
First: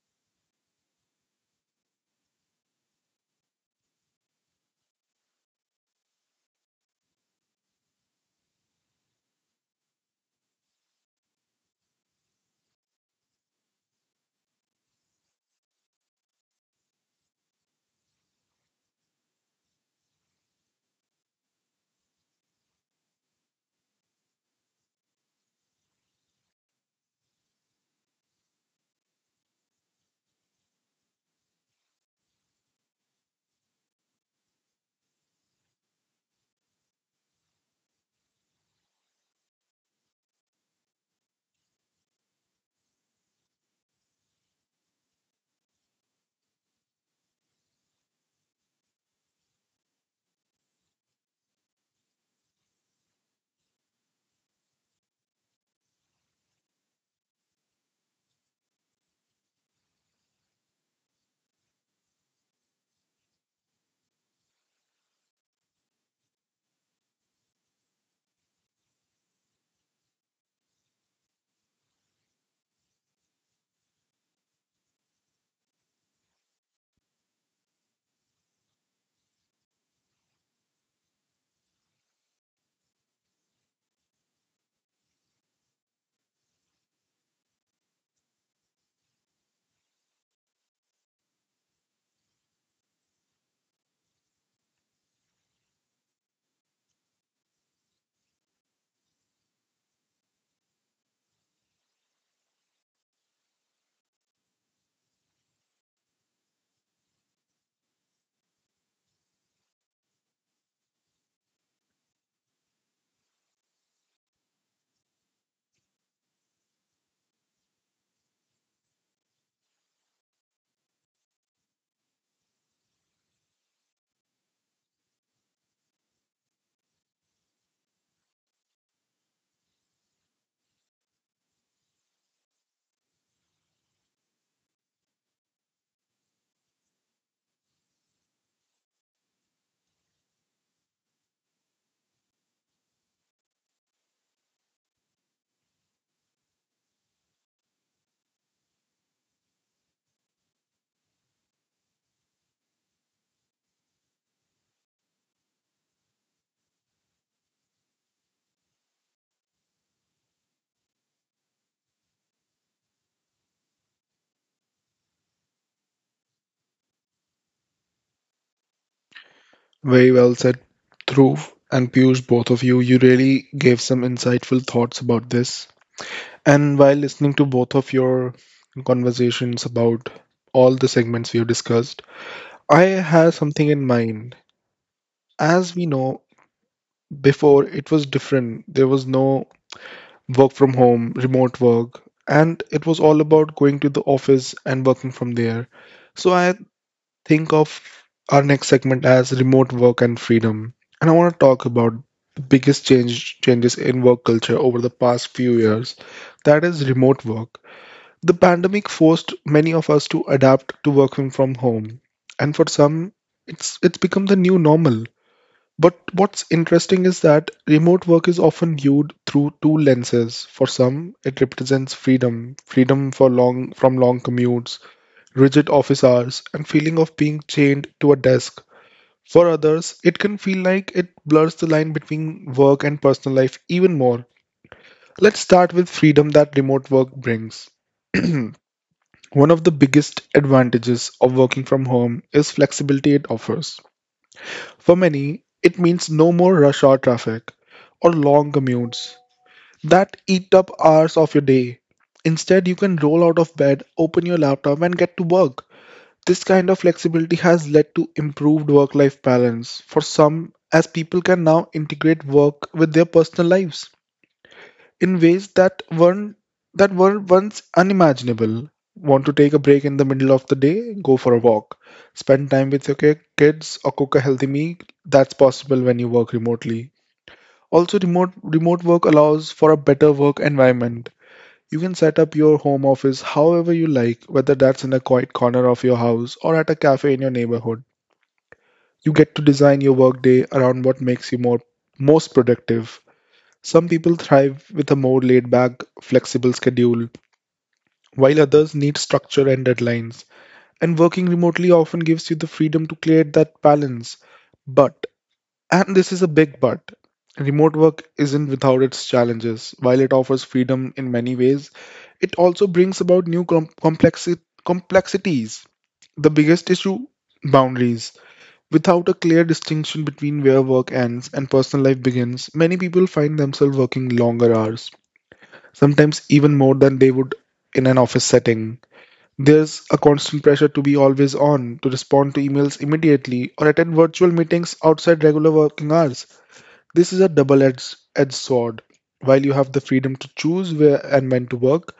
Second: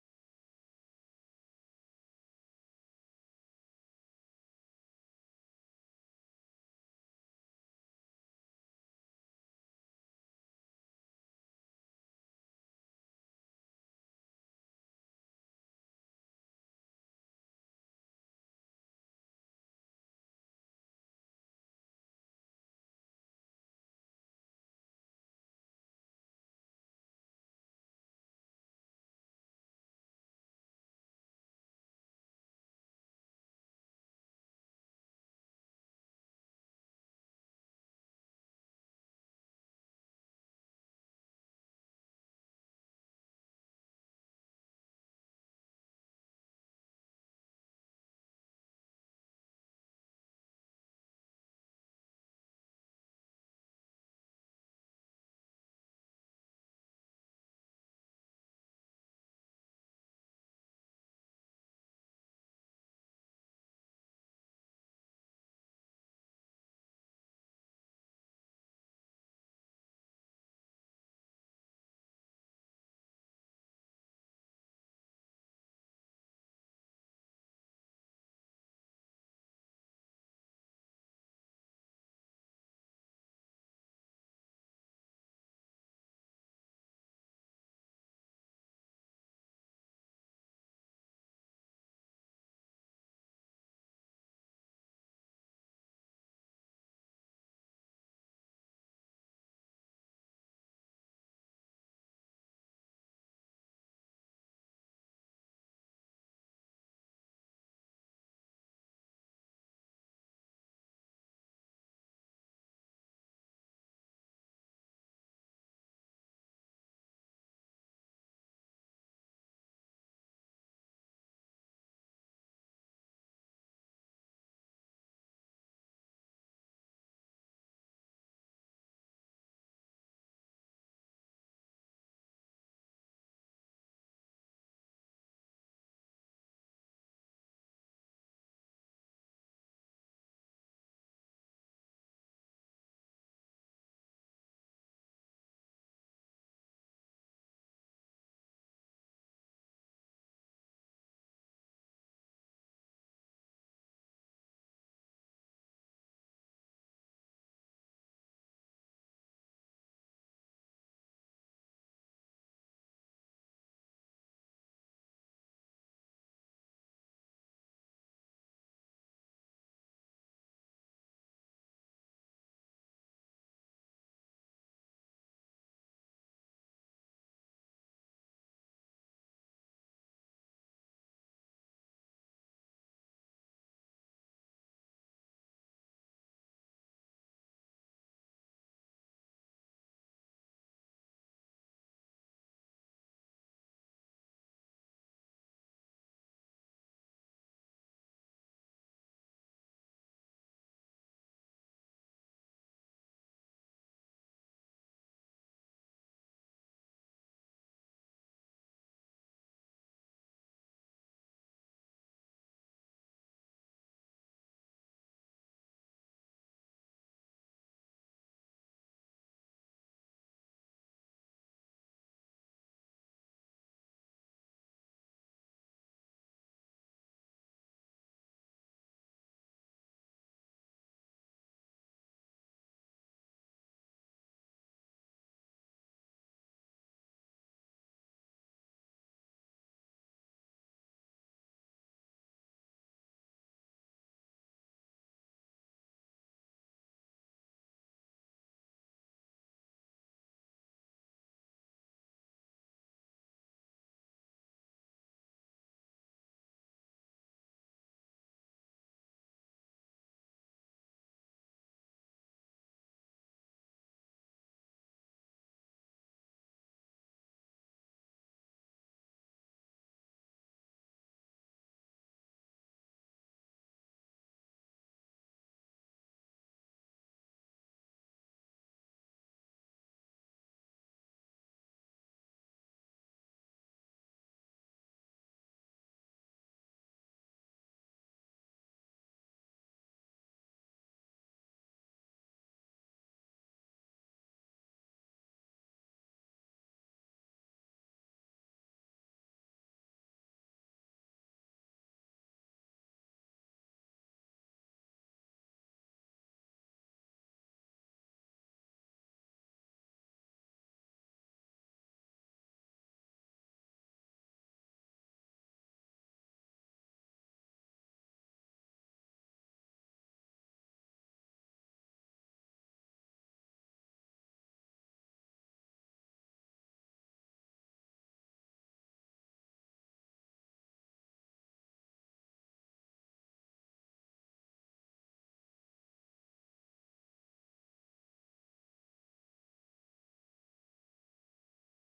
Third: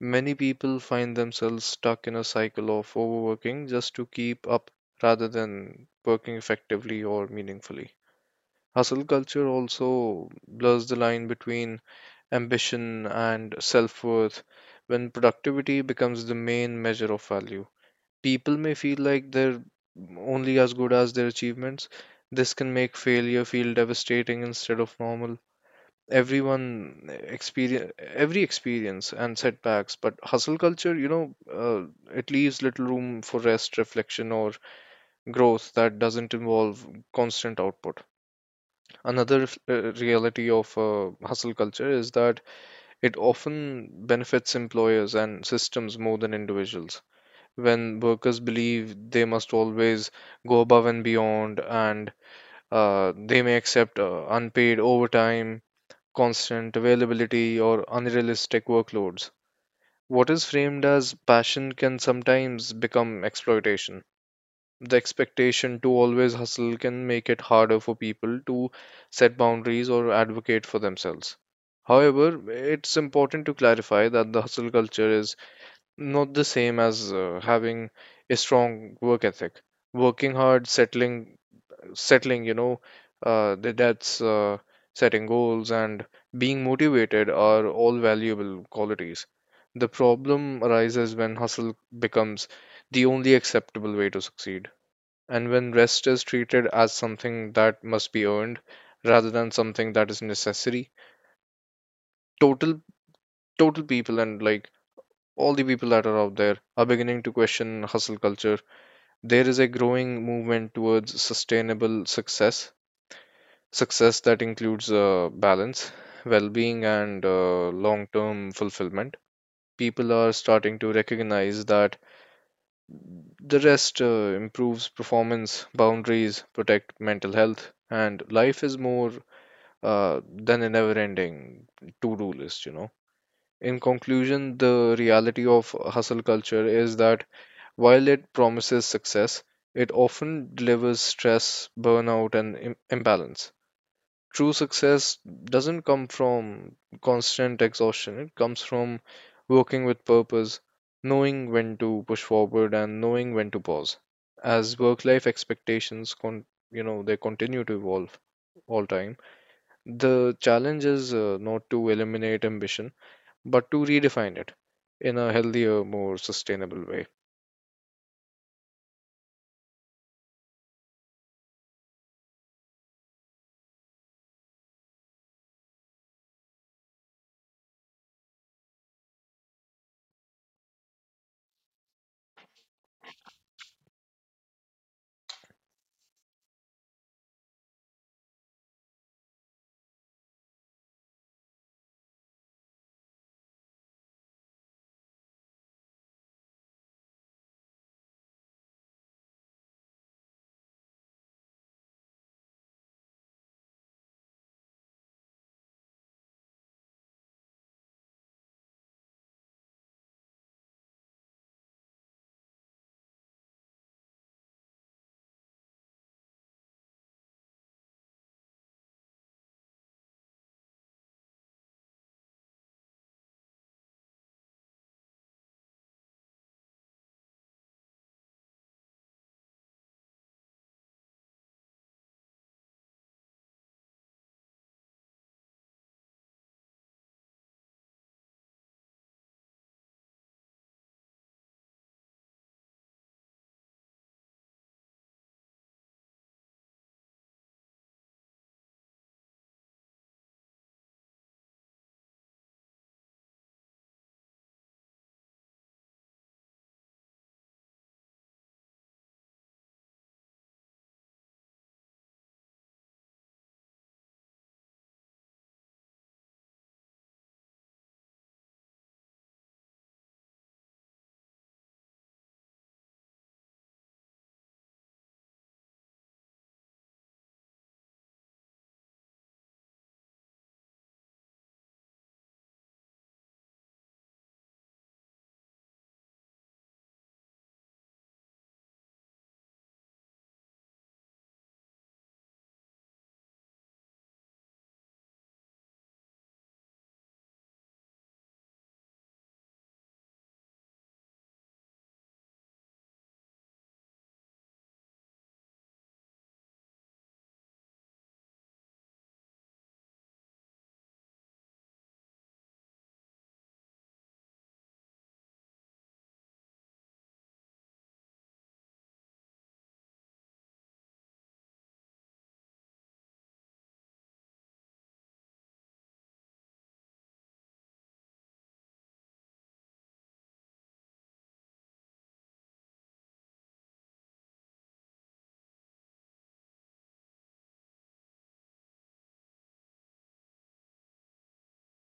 C: Many people find themselves stuck in a cycle of overworking just to keep up rather than working effectively or meaningfully. Hustle culture also blurs the line between ambition and self worth when productivity becomes the main measure of value. People may feel like they're only as good as their achievements. This can make failure feel devastating instead of normal. Everyone experience every experience and setbacks, but hustle culture, you know, uh, it leaves little room for rest, reflection, or growth that doesn't involve constant output. Another uh, reality of uh, hustle culture is that it often benefits employers and systems more than individuals. When workers believe they must always go above and beyond, and uh, they may accept uh, unpaid overtime, constant availability, or unrealistic workloads. What is framed as passion can sometimes become exploitation. The expectation to always hustle can make it harder for people to set boundaries or advocate for themselves. However, it's important to clarify that the hustle culture is not the same as uh, having a strong work ethic. Working hard, settling, settling, you know, uh, the debts, uh, setting goals, and being motivated are all valuable qualities. The problem arises when hustle becomes the only acceptable way to succeed. And when rest is treated as something that must be earned rather than something that is necessary, total total people and like all the people that are out there are beginning to question hustle culture. There is a growing movement towards sustainable success, success that includes uh, balance, well-being, and uh, long-term fulfillment. People are starting to recognize that the rest uh, improves performance, boundaries, protect mental health, and life is more uh, than a never ending to do list, you know. In conclusion, the reality of hustle culture is that while it promises success, it often delivers stress, burnout, and Im- imbalance. True success doesn't come from constant exhaustion, it comes from working with purpose, knowing when to push forward, and knowing when to pause. As work life expectations, con- you know, they continue to evolve all time, the challenge is uh, not to eliminate ambition, but to redefine it in a healthier, more sustainable way.
A: Very well said, Dhruv and Piyush, both of you. You really gave some insightful thoughts about this. And while listening to both of your conversations about all the segments we have discussed, I have something in mind. As we know, before it was different. There was no work from home, remote work, and it was all about going to the office and working from there. So I think of our next segment as remote work and freedom. And I want to talk about the biggest change changes in work culture over the past few years. That is remote work. The pandemic forced many of us to adapt to working from home. And for some, it's it's become the new normal. But what's interesting is that remote work is often viewed through two lenses. For some, it represents freedom, freedom for long from long commutes, rigid office hours, and feeling of being chained to a desk. For others, it can feel like it blurs the line between work and personal life even more. Let's start with freedom that remote work brings. One of the biggest advantages of working from home is flexibility it offers. For many, it means no more rush hour traffic or long commutes that eat up hours of your day. Instead, you can roll out of bed, open your laptop, and get to work. This kind of flexibility has led to improved work life balance for some, as people can now integrate work with their personal lives in ways that weren't that were once unimaginable. Want to take a break in the middle of the day? Go for a walk. Spend time with your ki- kids or cook a healthy meal? That's possible when you work remotely. Also, remote remote work allows for a better work environment. You can set up your home office however you like, whether that's in a quiet corner of your house or at a cafe in your neighborhood. You get to design your workday around what makes you more most productive. Some people thrive with a more laid back, flexible schedule, while others need structure and deadlines. And working remotely often gives you the freedom to create that balance. But, and this is a big but, remote work isn't without its challenges. While it offers freedom in many ways, it also brings about new com- complexi- complexities. The biggest issue: boundaries. Without a clear distinction between where work ends and personal life begins, many people find themselves working longer hours, sometimes even more than they would in an office setting. There's a constant pressure to be always on, to respond to emails immediately, or attend virtual meetings outside regular working hours. This is a double edged sword. While you have the freedom to choose where and when to work,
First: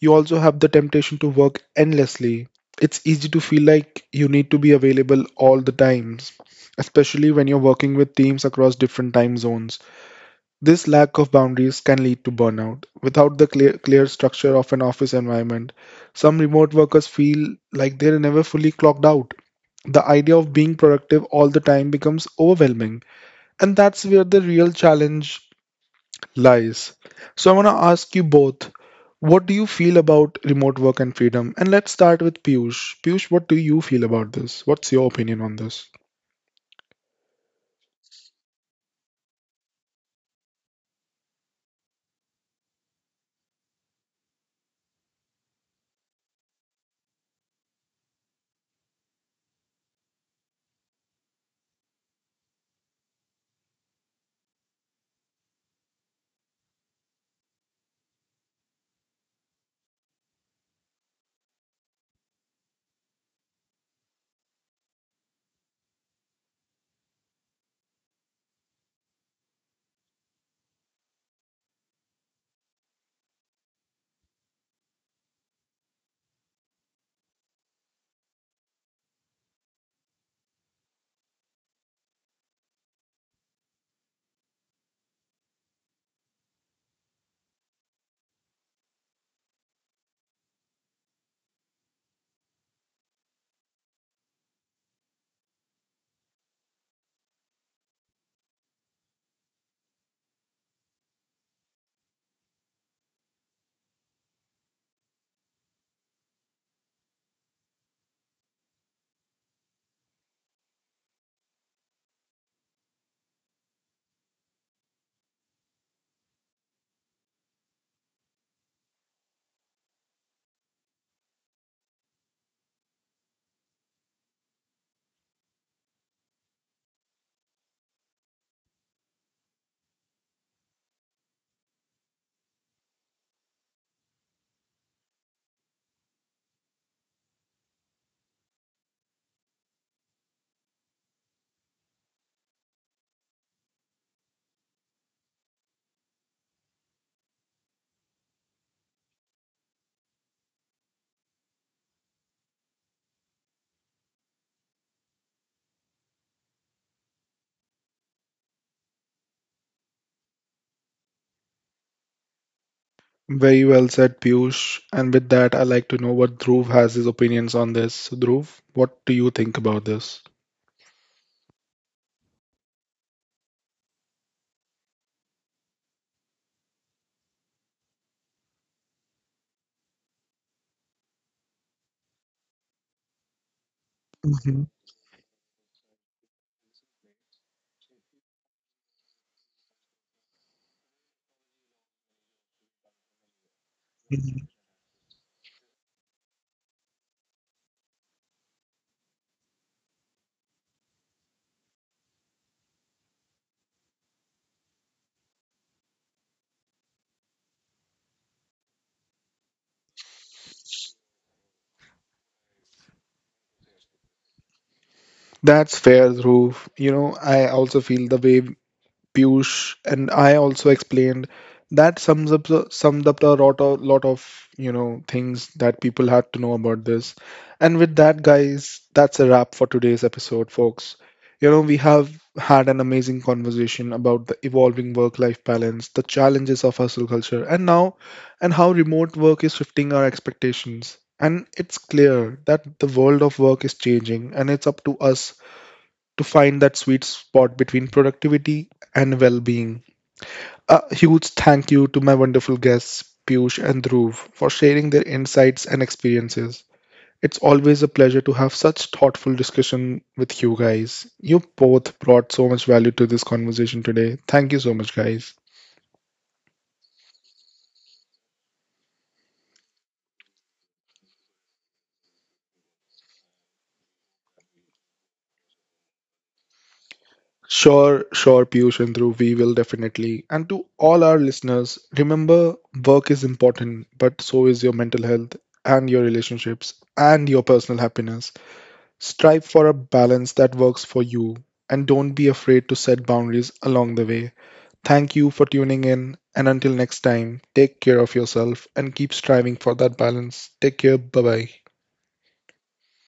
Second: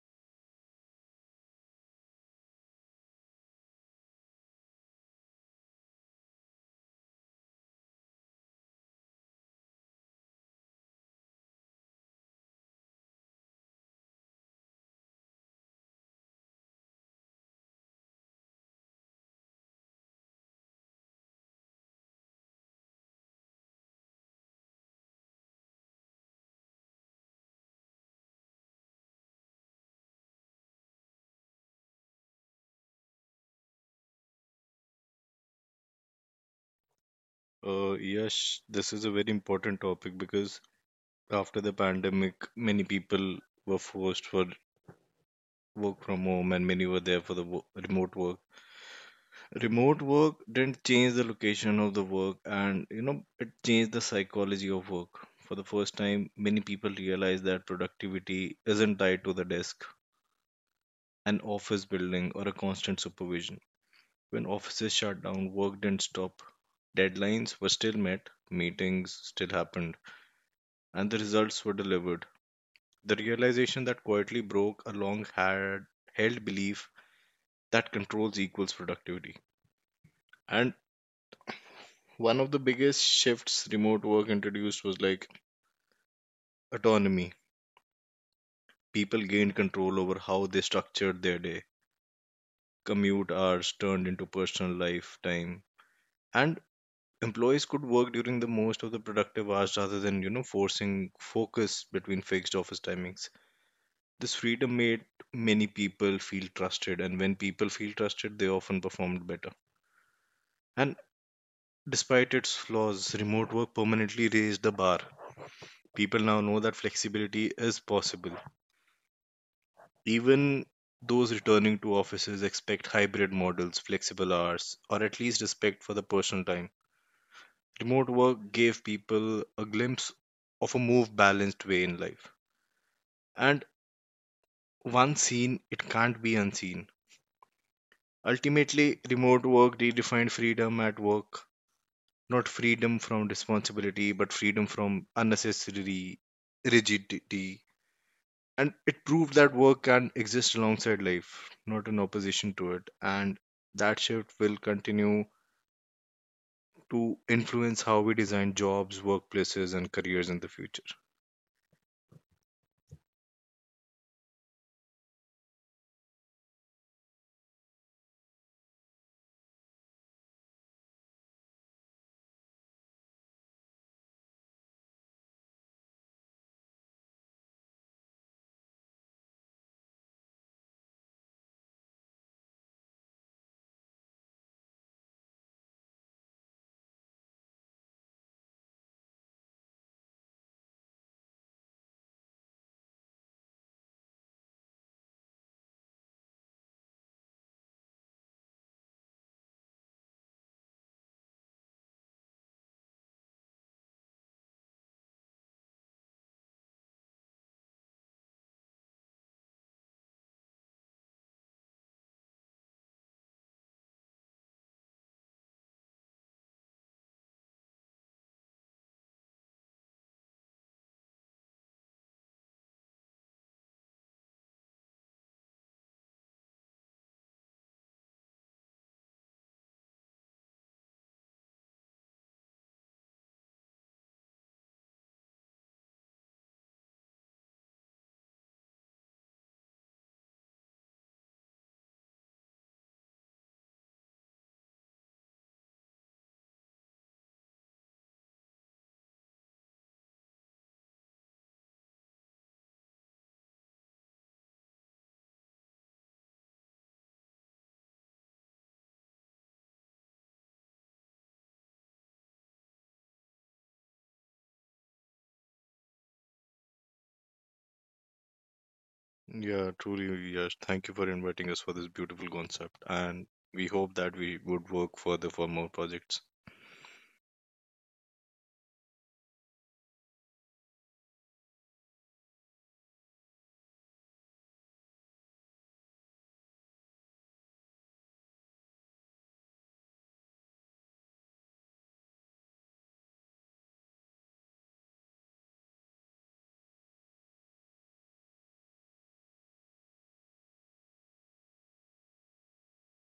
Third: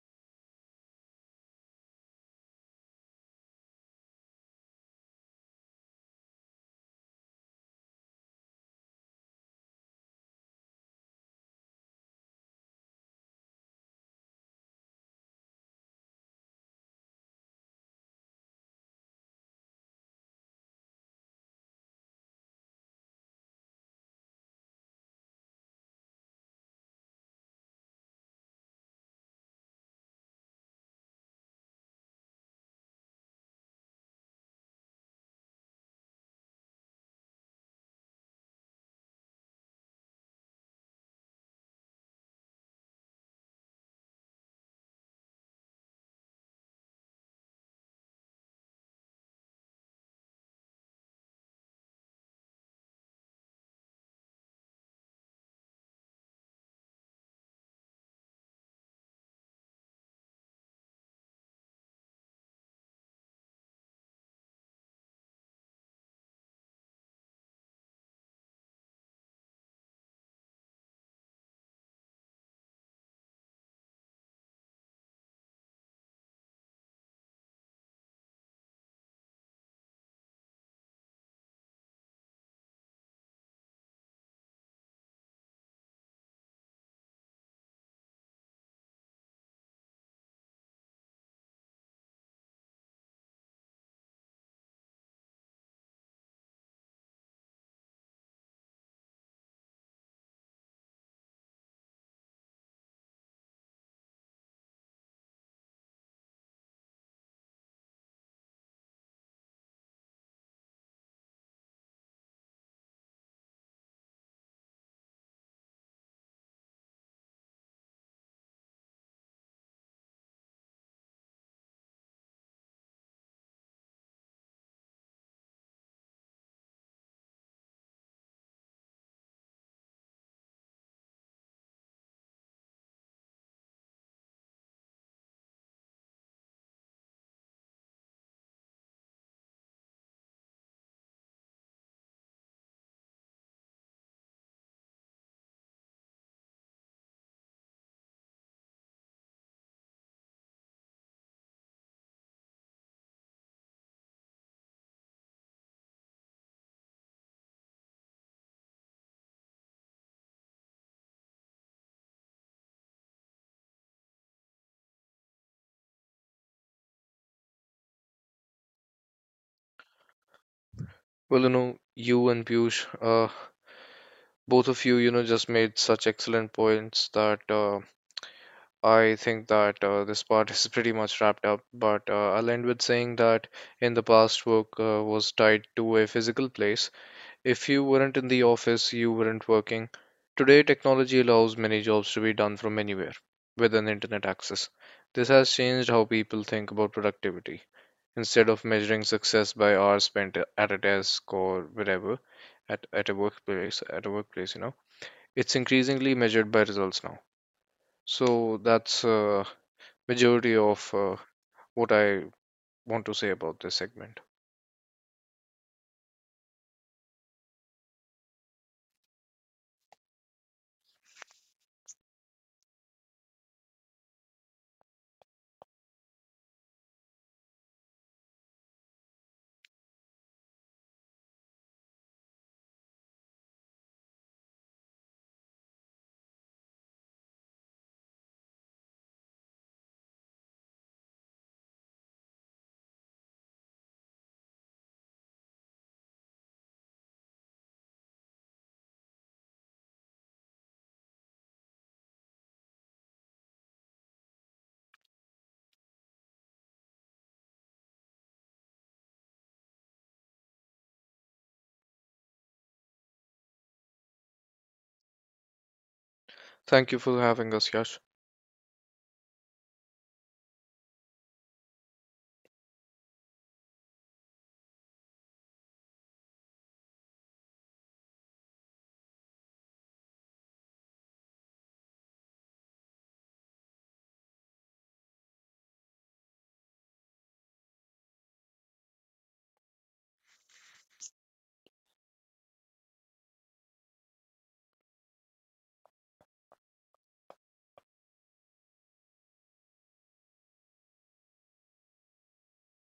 A: you also have the temptation to work endlessly. It's easy to feel like you need to be available all the times, especially when you're working with teams across different time zones. This lack of boundaries can lead to burnout. Without the clear, clear structure of an office environment, some remote workers feel like they're never fully clocked out. The idea of being productive all the time becomes overwhelming, and that's where the real challenge lies. So, I want to ask you both, what do you feel about remote work and freedom? And let's start with Piyush. Piyush, what do you feel about this? What's your opinion on this?
B: Uh, Yash, this is a very important topic because after the pandemic, many people were forced for work from home and many were there for the wo- remote work. Remote work didn't change the location of the work and you know it changed the psychology of work. For the first time, many people realized that productivity isn't tied to the desk, an office building, or a constant supervision. When offices shut down, work didn't stop. Deadlines were still met, meetings still happened and the results were delivered. The realization that quietly broke a long had held belief that controls equals productivity. And one of the biggest shifts remote work introduced was like autonomy. People gained control over how they structured their day. Commute hours turned into personal life time. And employees could work during the most of the productive hours rather than, you know, forcing focus between fixed office timings. This freedom made many people feel trusted, and when people feel trusted, they often performed better. And despite its flaws, remote work permanently raised the bar. People now know that flexibility is possible. Even those returning to offices expect hybrid models, flexible hours, or at least respect for the personal time. Remote work gave people a glimpse of a more balanced way in life. And once seen, it can't be unseen. Ultimately, remote work redefined freedom at work, not freedom from responsibility, but freedom from unnecessary rigidity. And it proved that work can exist alongside life, not in opposition to it. And that shift will continue to influence how we design jobs, workplaces, and careers in the future.
A: Very well said, Piyush. And with that, I'd like to know what Dhruv has his opinions on this. So, Dhruv, what do you think about this?
C: Well, you know, you and Piyush, uh, both of you, you know, just made such excellent points that uh, I think that uh, this part is pretty much wrapped up. But uh, I'll end with saying that in the past,
A: Mhm,
C: work uh, was tied to a physical place. If you weren't in the office, you weren't working. Today, technology allows many jobs to be done from anywhere with an internet
A: mhm.
C: access. This has changed how people think about productivity. Instead of measuring success by hours spent at a desk or wherever, at, at a workplace, at a workplace, you know, it's increasingly measured by results now. So that's uh, majority of uh, what I want to say about this segment.
A: That's fair, Dhruv. You know, I also feel the way Piyush and I also explained. That sums up the- summed up a lot of lot of you know things that people had to know about this. And with that, guys, that's a wrap for today's episode, folks. You know, we have had an amazing conversation about the evolving work-life balance, the challenges of hustle culture, and now and how remote work is shifting our expectations. And it's clear that the world of work is changing, and it's up to us to find that sweet spot between productivity and well being. A huge thank you to my wonderful guests, Piyush and Dhruv, for sharing their insights and experiences. It's always a pleasure to have such thoughtful discussion with you guys. You both brought so much value to this conversation today. Thank you so much, guys.
C: Thank you for having us, Yash.
B: Yeah, truly, yes. Thank you for inviting us for this beautiful concept. And we hope that we would work further for more projects.
A: Sure, sure, Piyush and Dhruv, we will definitely. And to all our listeners, remember work is important, but so is your mental health and your relationships and your personal happiness. Strive for a balance that works for you and don't be afraid to set boundaries along the way. Thank you for tuning in, and until next time, take care of yourself and keep striving for that balance. Take care. Bye bye.